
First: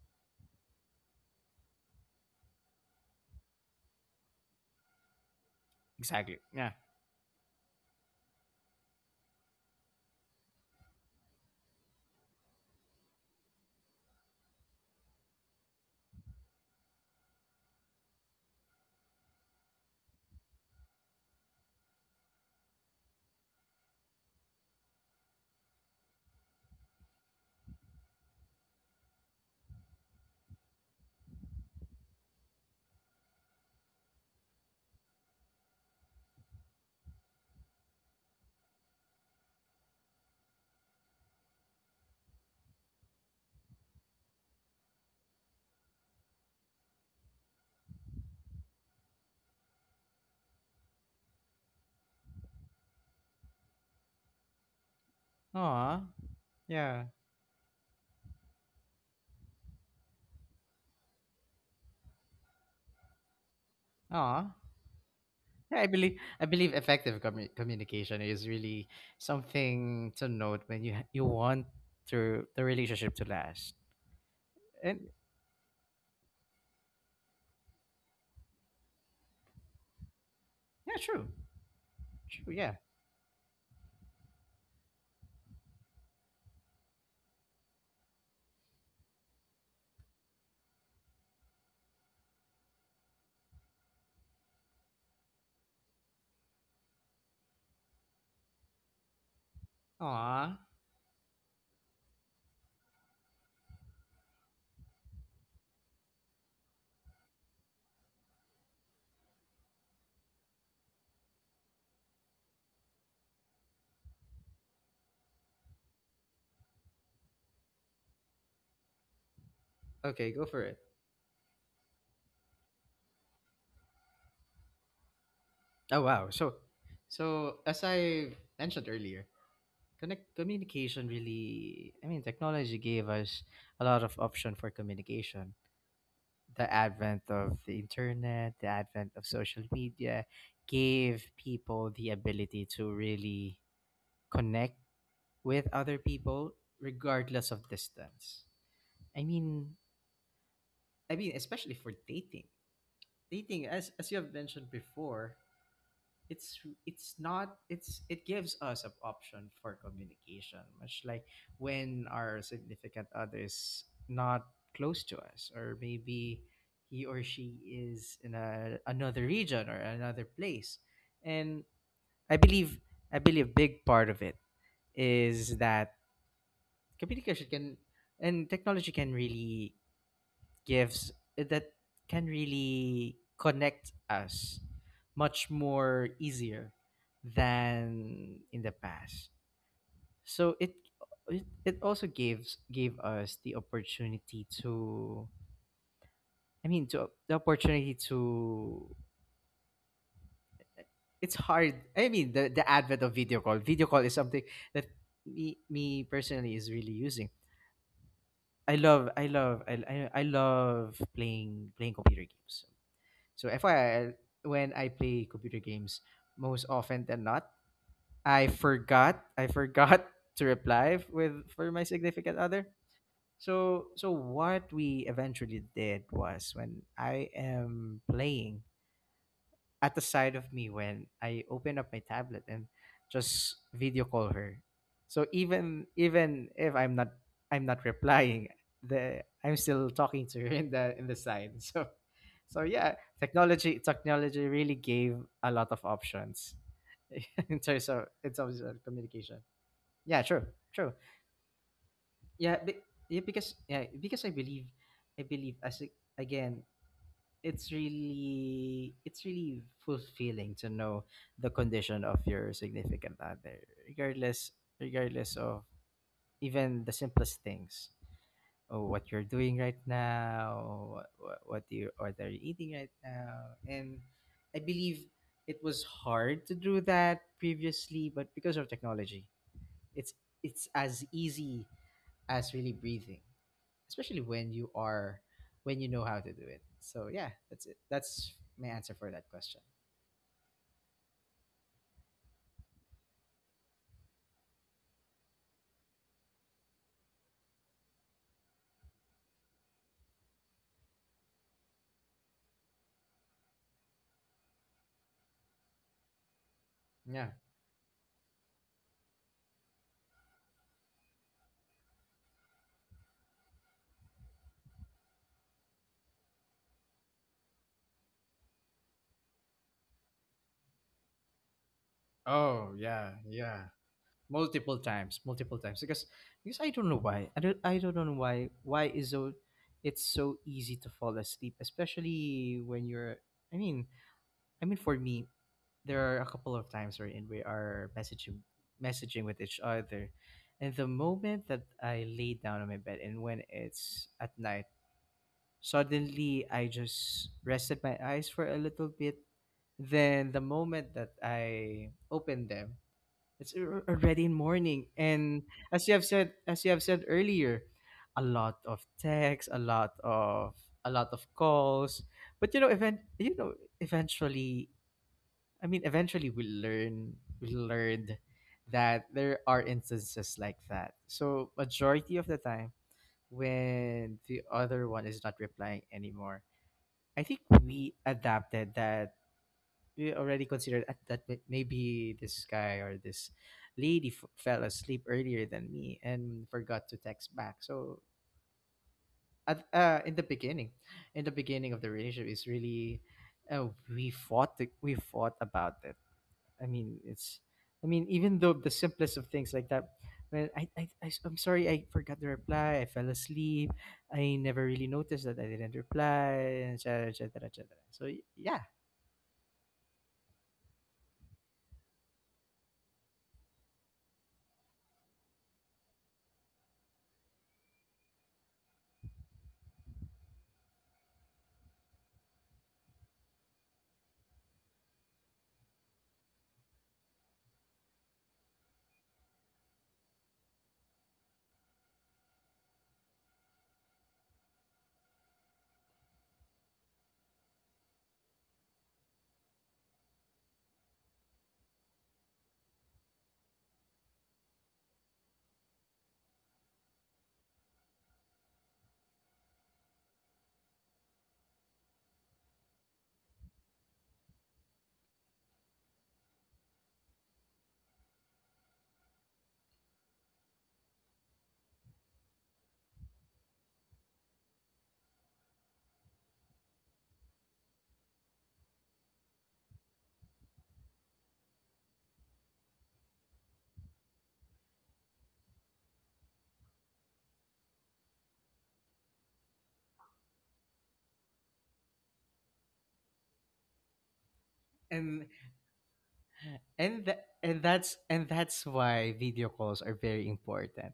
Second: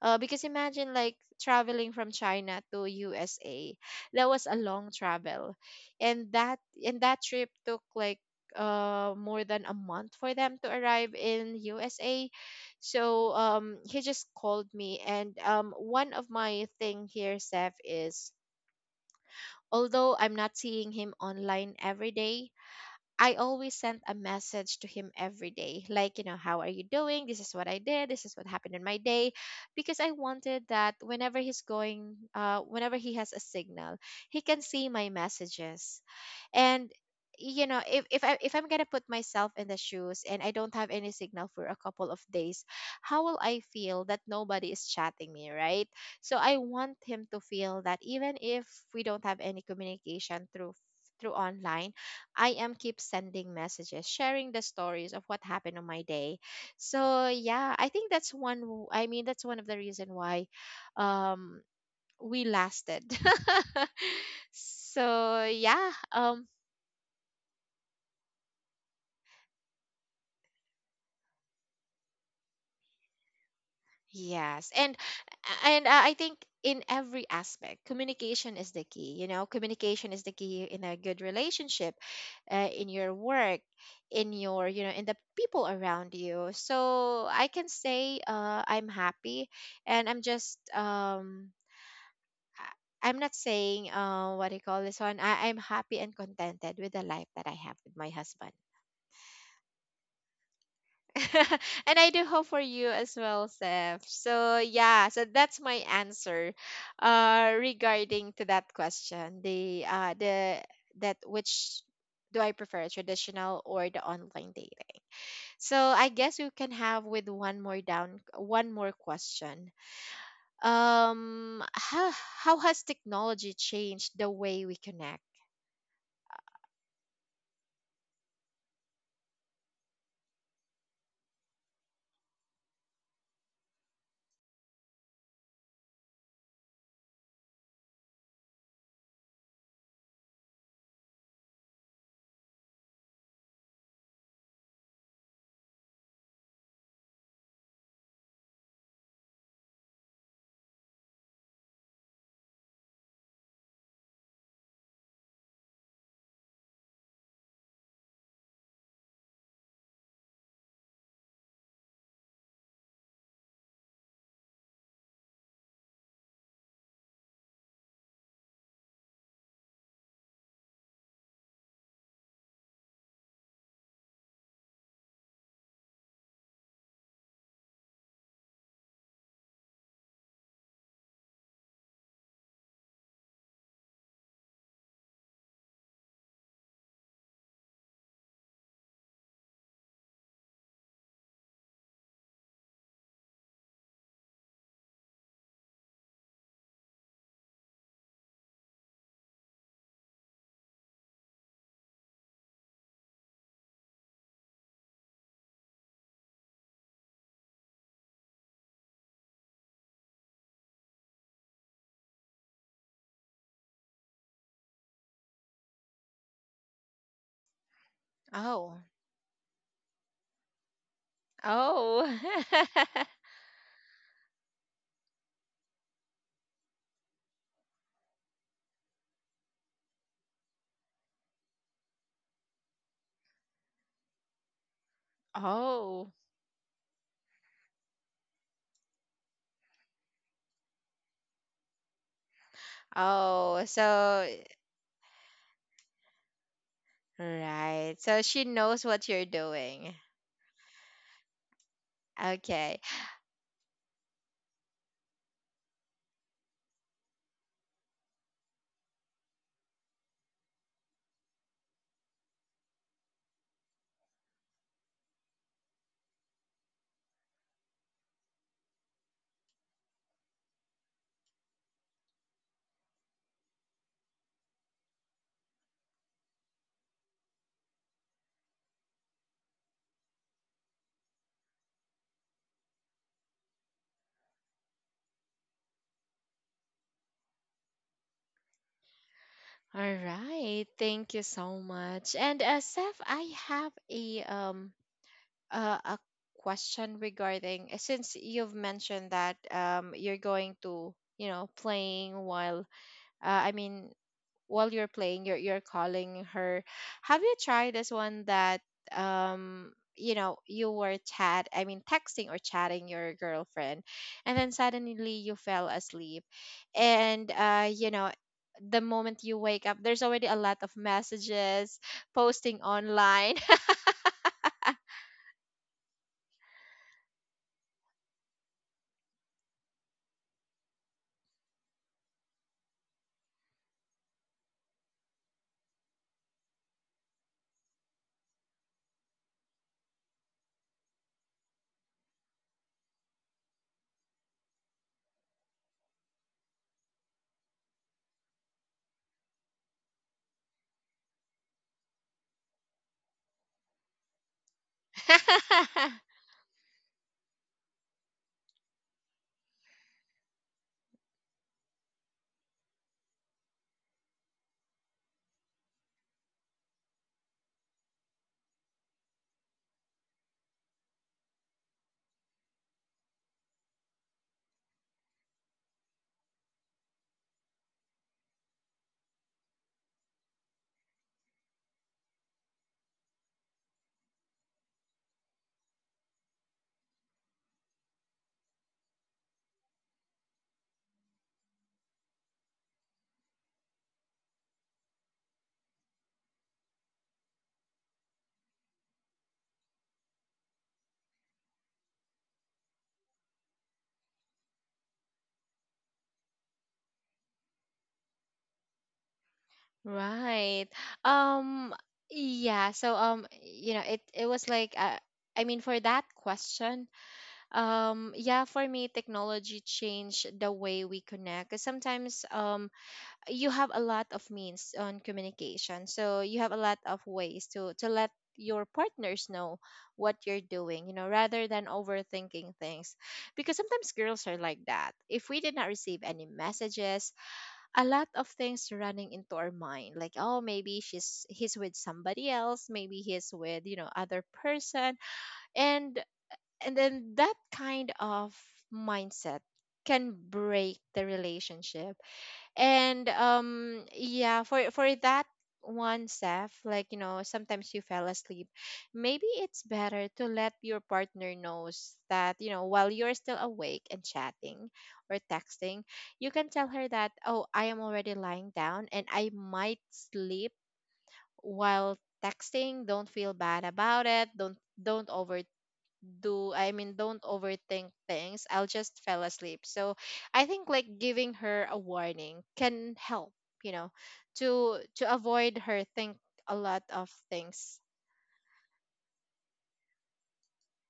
[SPEAKER 1] because imagine like traveling from China to USA. That was a long travel. and
[SPEAKER 2] Exactly.
[SPEAKER 1] that
[SPEAKER 2] Yeah.
[SPEAKER 1] and that trip took like more than a month for them to arrive in USA. So he just called me, and one of my thing here, Seth, is although I'm not seeing him online every day, I always sent a message to him every day, like, you know, how are you doing? This is what I did. This is what happened in my day. Because I wanted that whenever he's going, whenever he has a signal, he can see my messages. And you know, if I if I'm gonna put myself in the shoes and I don't have any signal for a couple of days, how will I feel that nobody is chatting me, right? So I want him to feel that even if we don't have any communication through, through online, I am keep sending messages, sharing the stories of what happened on my
[SPEAKER 2] Aw.
[SPEAKER 1] day.
[SPEAKER 2] Yeah.
[SPEAKER 1] So yeah, I think that's one w- I mean that's one of the reason why um we lasted.
[SPEAKER 2] Aw.
[SPEAKER 1] So
[SPEAKER 2] Yeah, I
[SPEAKER 1] yeah.
[SPEAKER 2] believe I believe effective communication is really something to note when you want to the relationship to last.
[SPEAKER 1] Yes,
[SPEAKER 2] And
[SPEAKER 1] and I think in every aspect, communication is the key. You know, communication is the key in a
[SPEAKER 2] yeah,
[SPEAKER 1] good
[SPEAKER 2] true,
[SPEAKER 1] relationship,
[SPEAKER 2] true. Yeah.
[SPEAKER 1] in your work, in your, you know, in the people around you. So I can say I'm happy, and I'm just I- I'm not saying what do you call this one. I'm happy and contented with the life that I have with my husband.
[SPEAKER 2] Aw.
[SPEAKER 1] And I do hope for you as well, Seth. So yeah, so that's my answer regarding to that question. The That which do I prefer, traditional or the online dating? So I guess we can have with one more question.
[SPEAKER 2] Okay, go for it.
[SPEAKER 1] Um how how has technology changed the way we connect?
[SPEAKER 2] Oh wow. So, so as I mentioned earlier, connect communication really. I mean, technology gave us a lot of option for communication. The advent of the internet, the advent of social media, gave people the ability to really connect with other people regardless of distance. I mean, I mean especially for dating. Dating, as you have mentioned before, it's it's not, it's, it gives us an option for communication, much like when our significant other is not close to us, or maybe he or she is in a, another region or another place. And I believe, I believe a big part of it is that communication can, and technology can really gives that, can really connect us much more easier than in the past. So it also gives, gave us the opportunity to, I mean, to the opportunity to, it's hard, I mean, the advent of video call, video call is something that me personally is really using. I love I love I love playing playing computer games. So FYI, when I play computer games, most often than not, I
[SPEAKER 1] Oh.
[SPEAKER 2] forgot I forgot to reply f- with for my
[SPEAKER 1] Oh.
[SPEAKER 2] significant other. So so what we eventually did was when I am playing, at the side of me, when I open up my tablet and just video call her. So even
[SPEAKER 1] Oh.
[SPEAKER 2] even if I'm not, I'm not replying, the I'm still talking to her in the side. So so yeah,
[SPEAKER 1] Oh,
[SPEAKER 2] technology
[SPEAKER 1] so
[SPEAKER 2] technology really gave a lot of options
[SPEAKER 1] right. So
[SPEAKER 2] in
[SPEAKER 1] she
[SPEAKER 2] terms of
[SPEAKER 1] knows what you're
[SPEAKER 2] communication.
[SPEAKER 1] doing.
[SPEAKER 2] Yeah, true, true. Yeah,
[SPEAKER 1] Okay.
[SPEAKER 2] yeah, because I believe as again, it's really fulfilling to know the condition of your significant other, regardless, regardless of even the simplest things, or what you're doing right now, what you or they're eating right now. And I believe it was hard to do that previously, but because of technology, it's it's as easy as really breathing, especially when you are, when you know how to do it. So yeah, that's it. That's my answer for that question.
[SPEAKER 1] All right. Thank you so much. And Seth, I have a uh, a question regarding since you've mentioned that you're going to, you know, playing while, uh, I mean while you're playing, you're calling her. Have
[SPEAKER 2] Yeah.
[SPEAKER 1] you tried this one that you know you were chat I mean texting or chatting your girlfriend, and then suddenly you fell asleep, and you know, the moment you wake up, there's already a lot of messages posting
[SPEAKER 2] Oh yeah,
[SPEAKER 1] online.
[SPEAKER 2] yeah. Multiple times, multiple times, because I don't know why. I don't know why is so, it's so easy to fall asleep, especially when you're. I mean, I mean for me, there are a couple of times wherein we are messaging, messaging with each other, and the moment that I lay down on my bed and when it's at night, suddenly, I just rested my eyes for a little bit. Then, the moment that I opened them, it's already morning. And as you have said, as you have said earlier, a lot of texts, a lot of, a lot of calls. But you know, eventually, I mean, eventually, we learn, we learned that there are instances like that. So, majority of the time, when the other one is not replying anymore, I think we adapted that we already considered at that maybe this guy or this lady fell asleep earlier than me and forgot to text back. So at, uh, in the beginning, in the beginning of the relationship, is really, we fought the, we fought about it. I mean, it's, I mean even though the simplest of things like that. Well, I am sorry I forgot to reply. I fell asleep. I never really noticed that I didn't reply, et et cetera, et cetera, et cetera. So yeah,
[SPEAKER 1] Right. Um yeah, so you know, it was like for that question. Yeah, for me, technology changed the way we connect. 'Cause sometimes you have a lot of means on communication, so you have a lot of ways to let your partners know what you're doing, you know, rather than overthinking things. Because sometimes girls are like that. If we did not receive any messages, a lot of things running into our mind, like, oh, maybe she's he's with somebody else, maybe he's with, you know, other person. And and then that kind of mindset can break the relationship. And yeah, for that one, Seth, like you know, sometimes you fell asleep. Maybe it's better to let your partner knows that, you know, while you're still awake and chatting or texting, you can tell her that, oh, I am already lying down and I might sleep while texting. Don't feel bad about it. Don't overdo do I mean don't overthink things. I'll just fell asleep. So I think like giving her a warning can help, you know, to
[SPEAKER 2] and
[SPEAKER 1] avoid her think a lot of
[SPEAKER 2] and
[SPEAKER 1] things.
[SPEAKER 2] that's, and that's why video calls are very important.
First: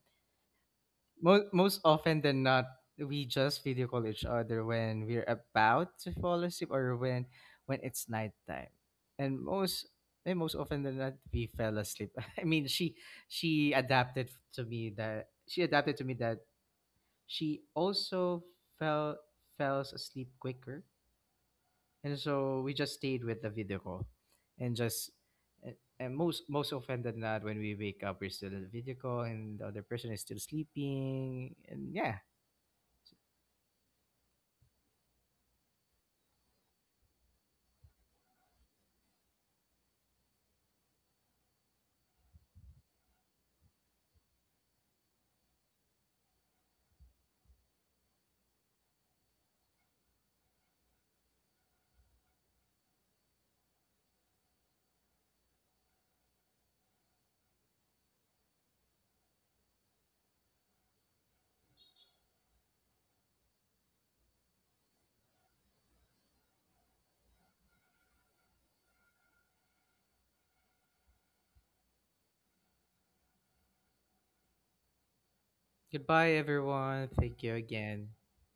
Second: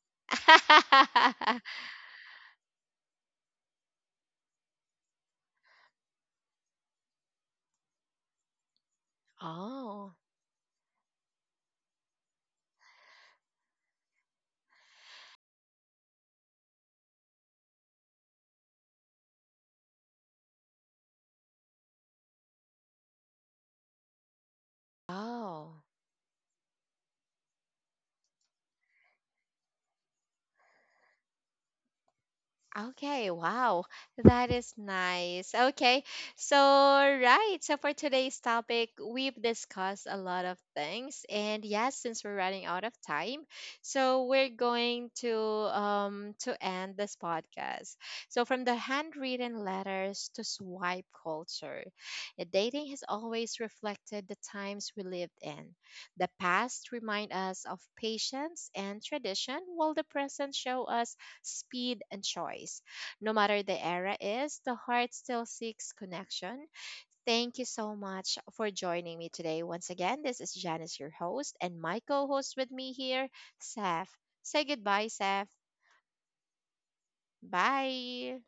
[SPEAKER 2] Most most often than not, we just video call each other when we're about to fall asleep or when it's nighttime. And most
[SPEAKER 1] Oh.
[SPEAKER 2] and most often than not, we fell asleep. I mean, she adapted to me that she adapted to me that she also fell, falls asleep quicker, and so we just stayed with the video call and just
[SPEAKER 1] Oh.
[SPEAKER 2] and most most often than not, when we wake up we're still in the video call and the other person is still sleeping, and yeah,
[SPEAKER 1] Okay, wow. That is nice. Okay. So, right. So, for today's topic, we've discussed a lot of things. And yes, since we're running out of time, so we're going to end this podcast. So, from the handwritten letters to swipe culture, dating has always reflected the times we lived in. The past remind us of patience and tradition, while the present show us speed, and choice. No matter the era is, the heart still seeks connection. Thank you so much for joining me today. Once again, this is Janice, your host, and my co host with me here, Seth. Say goodbye, Seth.
[SPEAKER 2] goodbye everyone, thank you again.
[SPEAKER 1] Bye.